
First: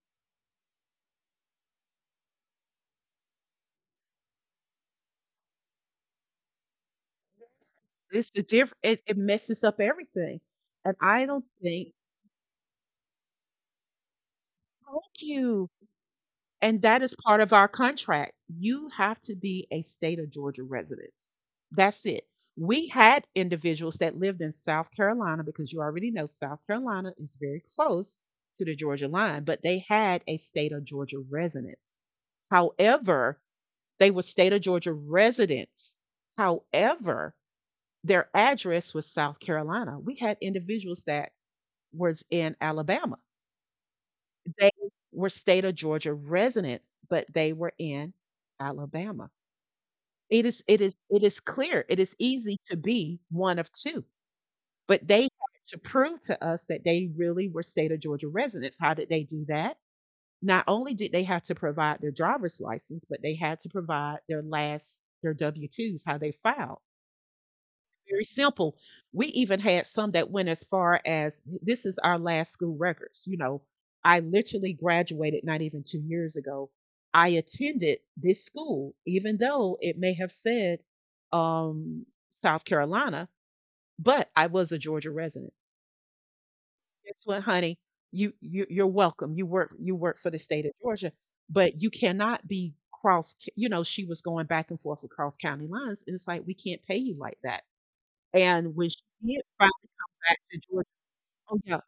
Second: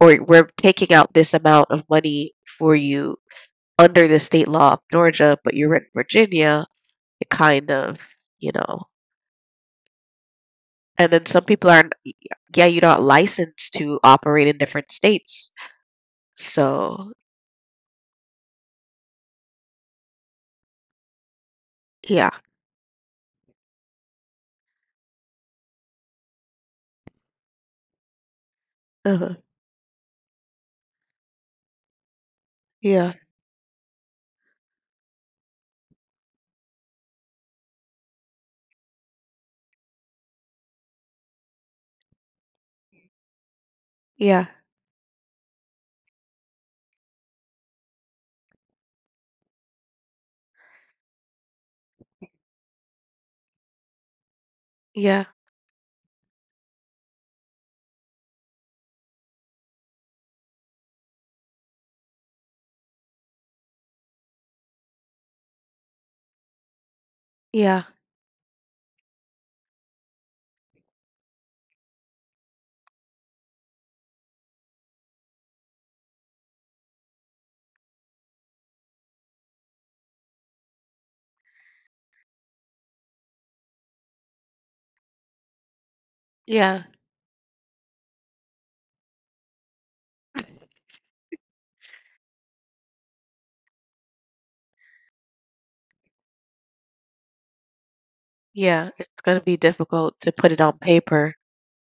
or we're taking out this amount of money for you under the state law of Georgia, but you're in Virginia, it kind of, It's the you diff know. it, it messes up everything. And And then I some don't people aren't, think, yeah, you're not licensed to operate in different thank states. you. And that So, is part of our contract. You have to be a state of Georgia resident. That's it. yeah. We had individuals that lived in South Carolina, because you already know South Carolina is very close to the Georgia Uh-huh. line, but they had a state of Georgia resident. Yeah. However, they were state of Georgia residents. However, their address was South Carolina. We had individuals that was in Alabama, Yeah. they were state of Georgia residents, but they were in Alabama. It is clear, it is easy to be one of 2, but they Yeah. had to prove to us that they really were state of Georgia residents. How did they do that? Not only did they have to provide their driver's license, but they had to provide their last their W-2s, how they filed, Yeah. very simple. We even had some that went as far as this is our last school records. You know, I literally graduated not even 2 years ago. I attended this school, even though it may have said um, South Carolina, but I was a Georgia resident. Yeah. Guess what, honey? You, you're welcome. You work for the state of Georgia, but you cannot be cross. You know, she was going back and forth across county lines, and it's like we can't pay you like that. And when Yeah. she It's did gonna be finally come difficult back to put to it on Georgia, paper. oh, yeah,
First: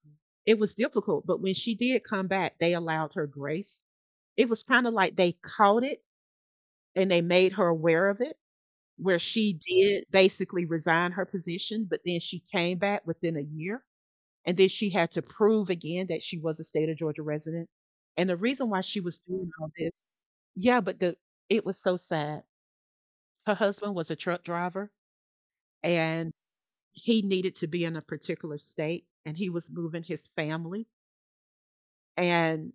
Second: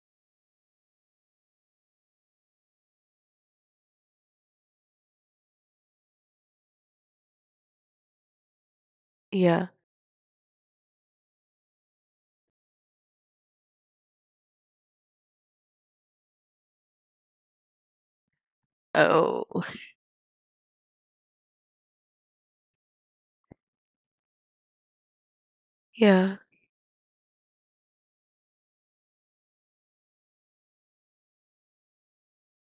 it was difficult, but when she did come back, they allowed her grace. It was kinda like they caught it and they made her aware of it, where she Yeah. did basically resign her position, but then she came back within a year, and then she had to prove again that she was a state of Georgia resident. And the reason why she was doing Oh. all this, yeah, but the it was so sad. Her husband was a truck driver, and Yeah. he needed to be in a particular state and he was moving his family. And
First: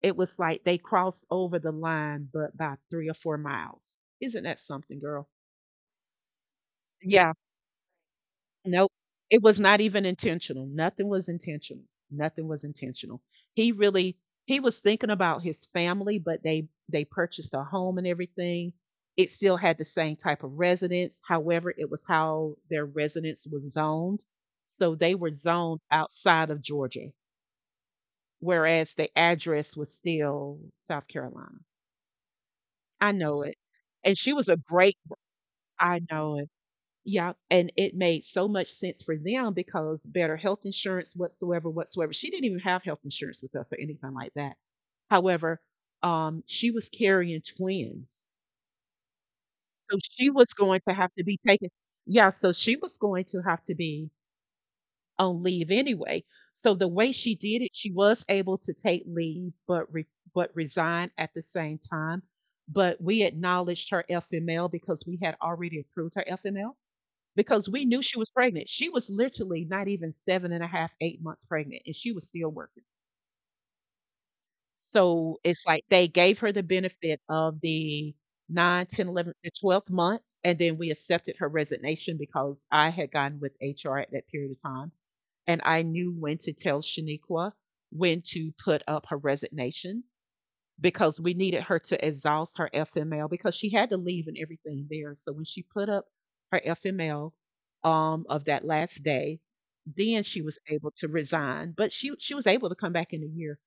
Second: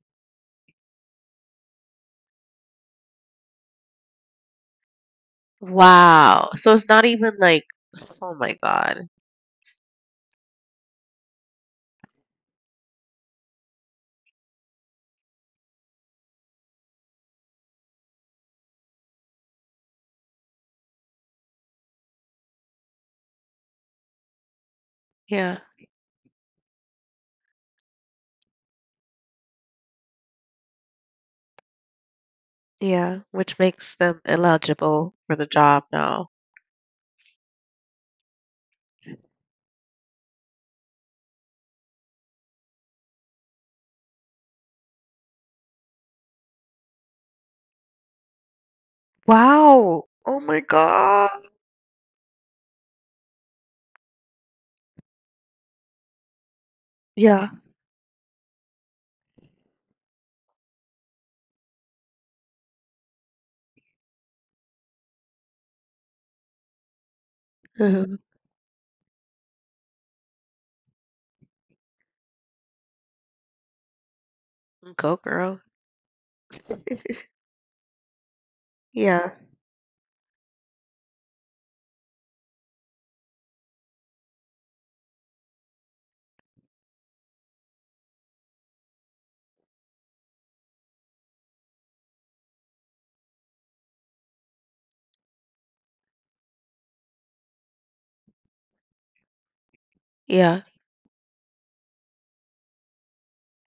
it was like they crossed over the line, but by 3 or 4 miles. Isn't that something, girl? Wow. So it's not Yeah. even like, oh my Nope. God. It was not even intentional. Nothing was intentional. Nothing was intentional. He really he was thinking about his family, but they purchased a home and everything. It still had the same type of residence. However, it was how their residence was zoned. So they were Yeah. zoned outside of Georgia. Whereas the address was still South Carolina. I Yeah. know Which it. makes And them she was a great eligible for the job I now. know it. Yeah, and it made so much sense for them because better health insurance whatsoever, whatsoever. She didn't even have health insurance with us or anything like that. However, she was carrying twins. So Wow. she Oh was my going to have to be God. taken, yeah, so she was going to have to be on leave anyway. So the way she Yeah. did it, she was able to take leave but but resign at the same time. But we acknowledged her FML because we had already approved her FML because we knew Mhm. she was pregnant. She was literally not even seven and a half, 8 months pregnant, and she was still working. Go So girl. it's like they gave her the benefit of the 9, 10, Yeah. 11, the 12th month. And then we accepted her resignation because I had gotten with HR at that period of time, and I knew when to tell Shaniqua when to put up her resignation because we needed her to exhaust her FML because she had to leave and everything there. So when she put up her FML, of that last day, then she was Yeah. able to resign. But she was able to come back in a year.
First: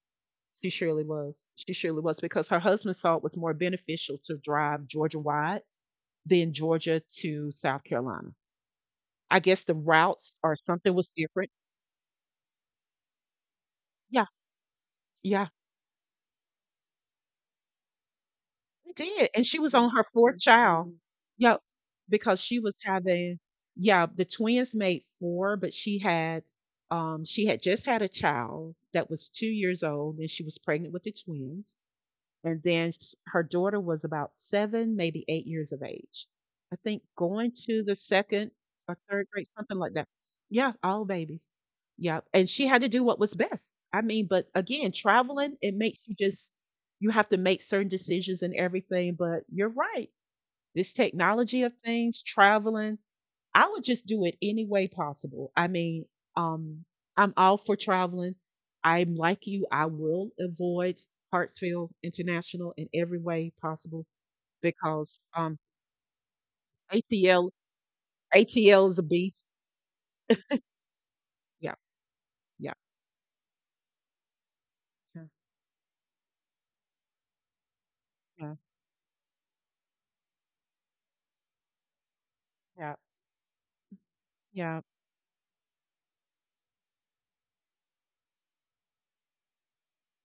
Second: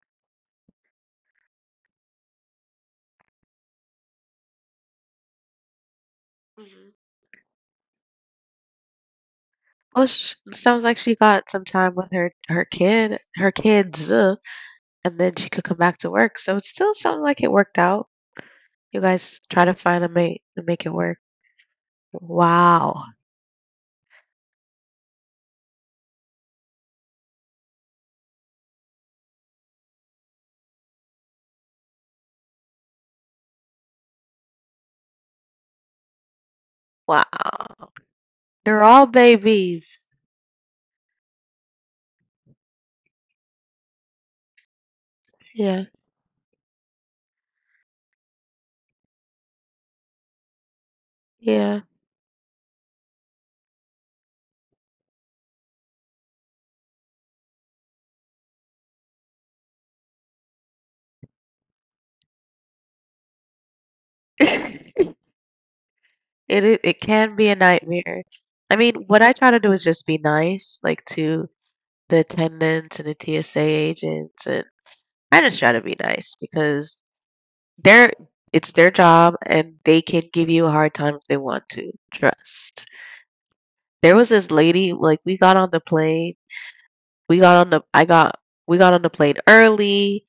She surely was. She surely was because her husband saw it was more beneficial to drive Georgia wide than Mhm. Georgia to South Carolina. I guess the Well, routes sh or sounds something like was she different. got some time with her her kids, Yeah, and then yeah. she could come back to work. So it still sounds like it worked out. We You did, guys and she try was to on find her a fourth mate and make it child. work. Yep, because she was Wow. having, yeah, the twins made four, but she had just had a child that was 2 years old, and she was pregnant with the twins. And then sh her daughter was about 7, maybe 8 years of age. I think going to Wow. the 2nd They're or all 3rd grade, something like that. babies. Yeah, all babies. Yeah, and she had to do what was best. I mean, but again, traveling, it Yeah. makes you have to make certain decisions and everything, but you're right. This technology of Yeah. things, traveling, I would just do it any way possible. I mean, um, I'm all for traveling. I'm like you. I will avoid Hartsfield International in every way possible because It can be ATL a nightmare. I ATL mean, is a what I beast. try to do is just be nice, like, to Yeah, the yeah, attendants and the TSA agents, and yeah, I just try to be nice because they're yeah, it's their job, and they can give you a hard time if they want to. Trust. yeah, There was this yeah. lady, like, we got on the plane. We got on the I got we got on the plane early.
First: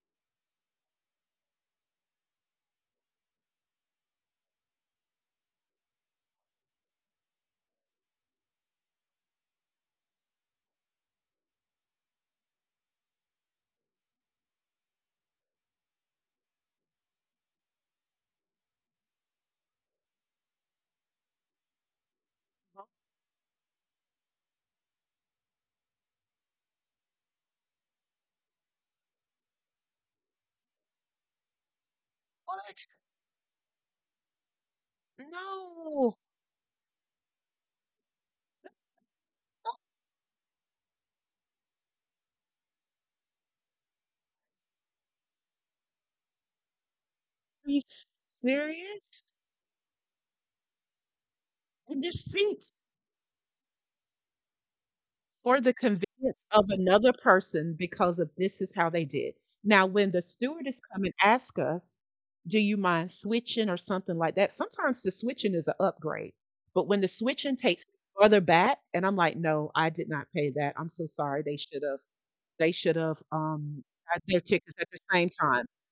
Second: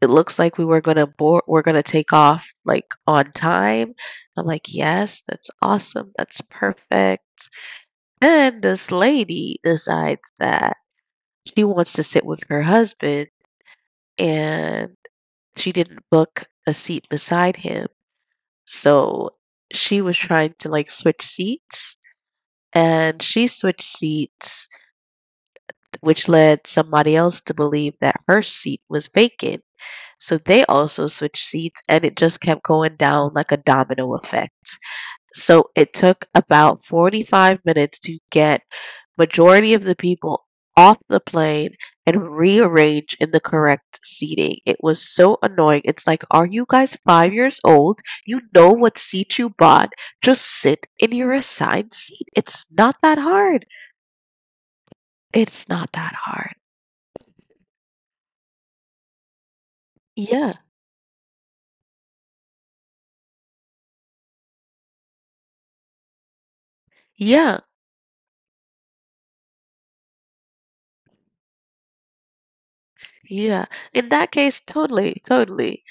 It looks like we were gonna board we're gonna take off like on time. I'm like, yes, that's awesome, that's perfect. Then this lady decides that she wants to sit with her husband and she didn't book a seat beside him. So she was trying to like switch seats and she switched seats, which led somebody else to believe that her seat was vacant. So they also switched seats and it just kept What? going down like a domino effect. So it No, took about 45 minutes to get majority of the people off the plane and rearrange in the correct seating. It was so annoying. It's like, are you guys 5 years are you old? You know what serious? seat you bought. Just sit in your assigned And there's seat. It's seats not that hard. for It's the not convenience that hard. of another person because of this is how they did. Now, when the Yeah. stewardess come and ask us, do you mind switching or something like that? Sometimes the switching is an upgrade, but when the switching Yeah. takes me further back, and I'm like, no, I did not pay that. I'm so sorry. They should have. They should have Yeah. um In got that their case, tickets at the totally, same time. totally.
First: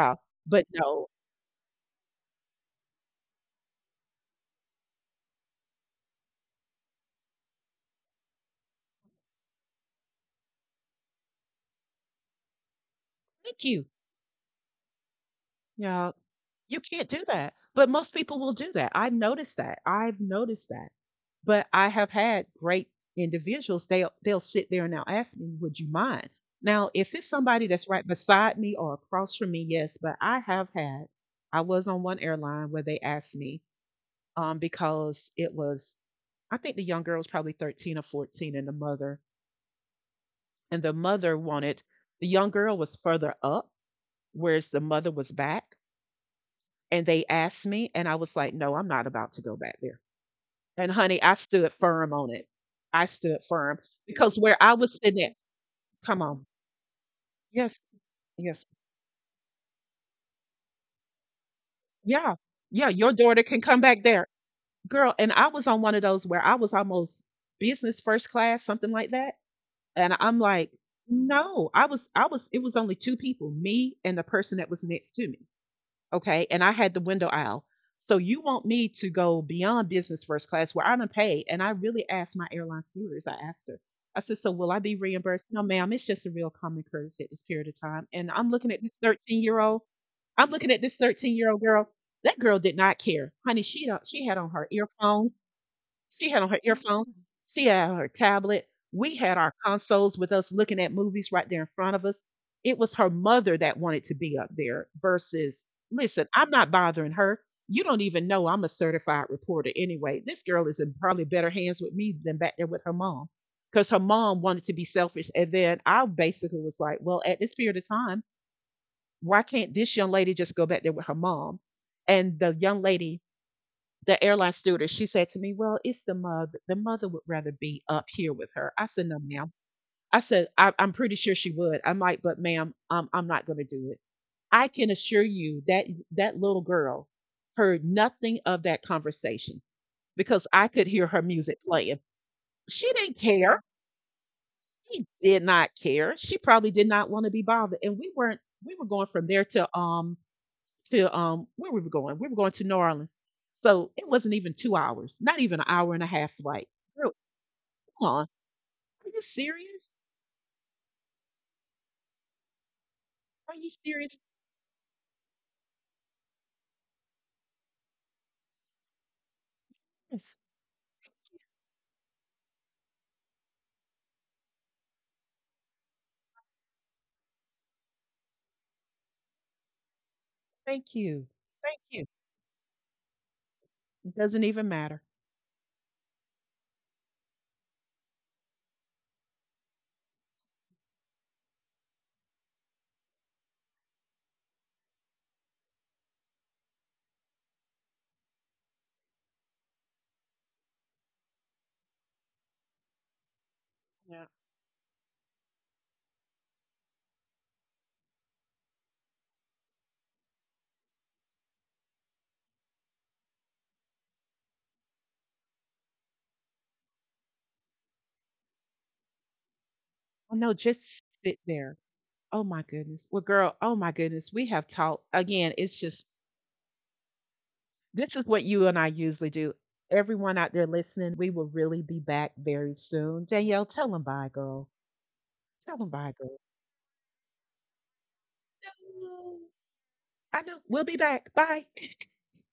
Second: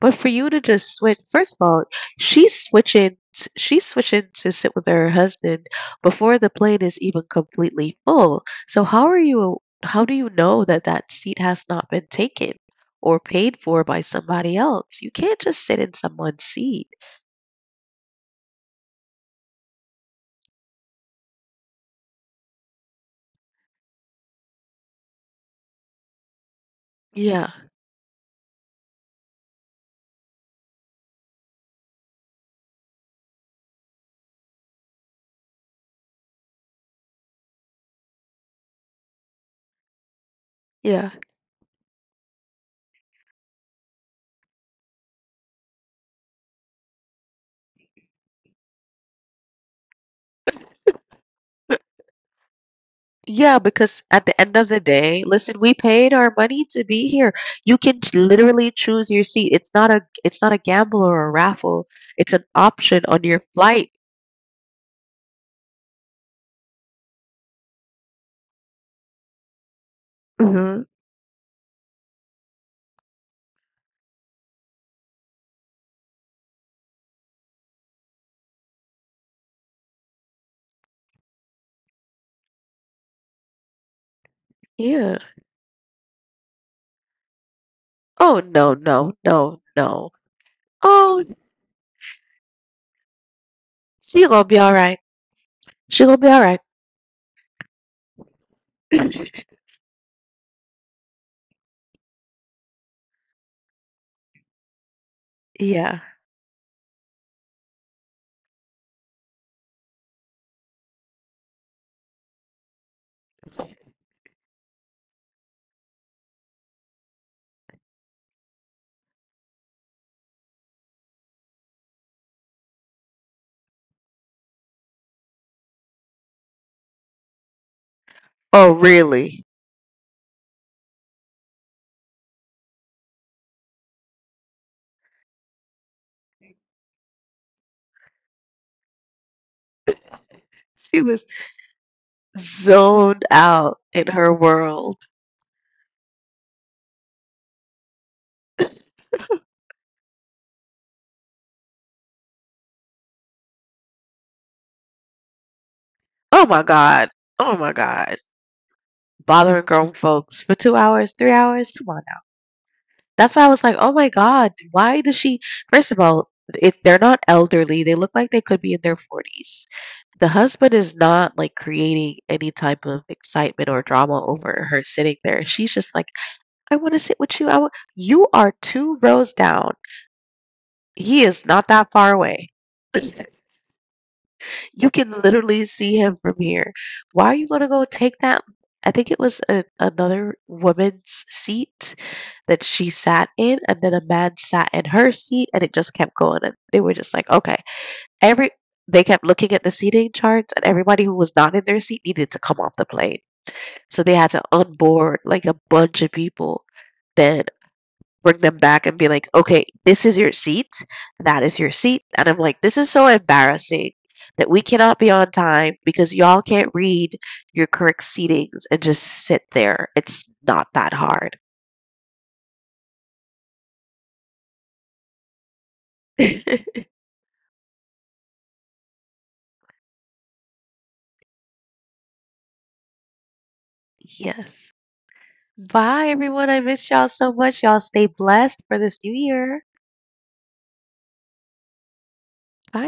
But for you to but just no, switch, first of all, She's switching to sit with her husband before the plane is even completely full. So how are you? How do you know that that seat has not been taken or paid thank for you. by somebody else? You can't just sit in Yeah, someone's you seat. can't do that. But most people will do that. I've noticed that. I've noticed that. But I have had great individuals, they'll sit there and they'll ask me, "Would you mind?" Now, if it's Yeah, somebody that's right beside me or across from me, yes, but I have had I was on one airline where they asked me, because it was, I think, the young girl was probably 13 or 14, and the mother and the yeah. mother wanted. The young girl was further up, whereas the mother was back, and they asked me, and I was like, "No, I'm not about to go back there." And honey, I stood firm on it. I stood Yeah, firm because at the because end where of I the was day, sitting at, listen, we paid come our on. money to be here. You Yes, can yes. literally choose your seat. It's not a gamble or a raffle. It's Yeah. an Yeah, option your on your daughter can come flight. back there. Girl, and I was on one of those where I was almost business first class, something like that. And I'm like, Mhm. no, I was it was only two people, me and the person that was next to me. Okay, and I had the window aisle. So you want me to go beyond business first class where I'm unpaid? And I really asked my airline stewardess, I asked her, I said, so will I be Yeah. reimbursed? No, ma'am, it's just a real common courtesy at this period of time. And Oh I'm looking no, at this no, 13 no, year old. no. I'm looking at this Oh, 13-year-old girl. That girl did not care. Honey, she don't, she she had gonna on be her all right. earphones. She gonna be She all had on right. her earphones, she had her tablet, we had our consoles with us looking at movies right there in front of us. It was her mother that wanted to be up there versus, yeah. "Listen, I'm not bothering her. You don't even know I'm a certified reporter anyway. This girl is in probably better hands with me than back there with her mom." Because her mom wanted to be selfish. And then I basically was like, well, at this period of time, why can't this young lady just go back there with her mom? And the young lady the airline stewardess, she said to me, "Well, it's the mother. The mother would rather be up here with Oh her." I said, "No, really? ma'am." I said, I'm pretty sure she would. I'm like, "But ma'am, I'm not going to do it. I can assure you that that little girl heard nothing of that conversation because I could She hear was her music playing." She didn't zoned care. out in her world. She did not care. She probably did not want to be bothered. And we weren't, we were going from there to where we were going. We were going to New Orleans. So it wasn't even 2 hours, not even an hour and a half Oh my flight. god. Girl, Oh my come god. on. Are you Bothering grown serious? folks for 2 hours, 3 hours. Come on. That's why I Are was like, you "Oh my serious? god, why does she?" First of all, if they're not elderly, they look like they could be in their 40s. The Yes. husband is not like creating any type of excitement or drama over her sitting there. She's just like, "I want to sit with you. I wa You are 2 rows down. Thank He you. is not Thank that you. far away." It doesn't even You matter. can literally see him from here. Why are you going to go take that? I think it was another woman's seat that she sat in, and then a man sat in her seat, and it just kept going. And they were just like, okay, every they kept looking at the seating charts, and everybody who was not in their seat needed to come off the plane. So they Yeah. had to onboard like a bunch of people. Then bring them back and be like, okay, this is your seat, that is your seat. And I'm like, this is so embarrassing that we cannot be on time because y'all can't read your correct seatings and just sit there. It's Oh no, not that just hard. sit there. Oh my goodness. Well, girl, oh my goodness. We have talked again. It's just Yes. this is what you and I usually do. Everyone out there listening, we will really be back very soon. Danielle, tell them bye, girl. Tell them Bye, bye, girl. everyone. I miss y'all so much. Y'all stay blessed for this new No. year. I know. We'll be back. Bye. Bye.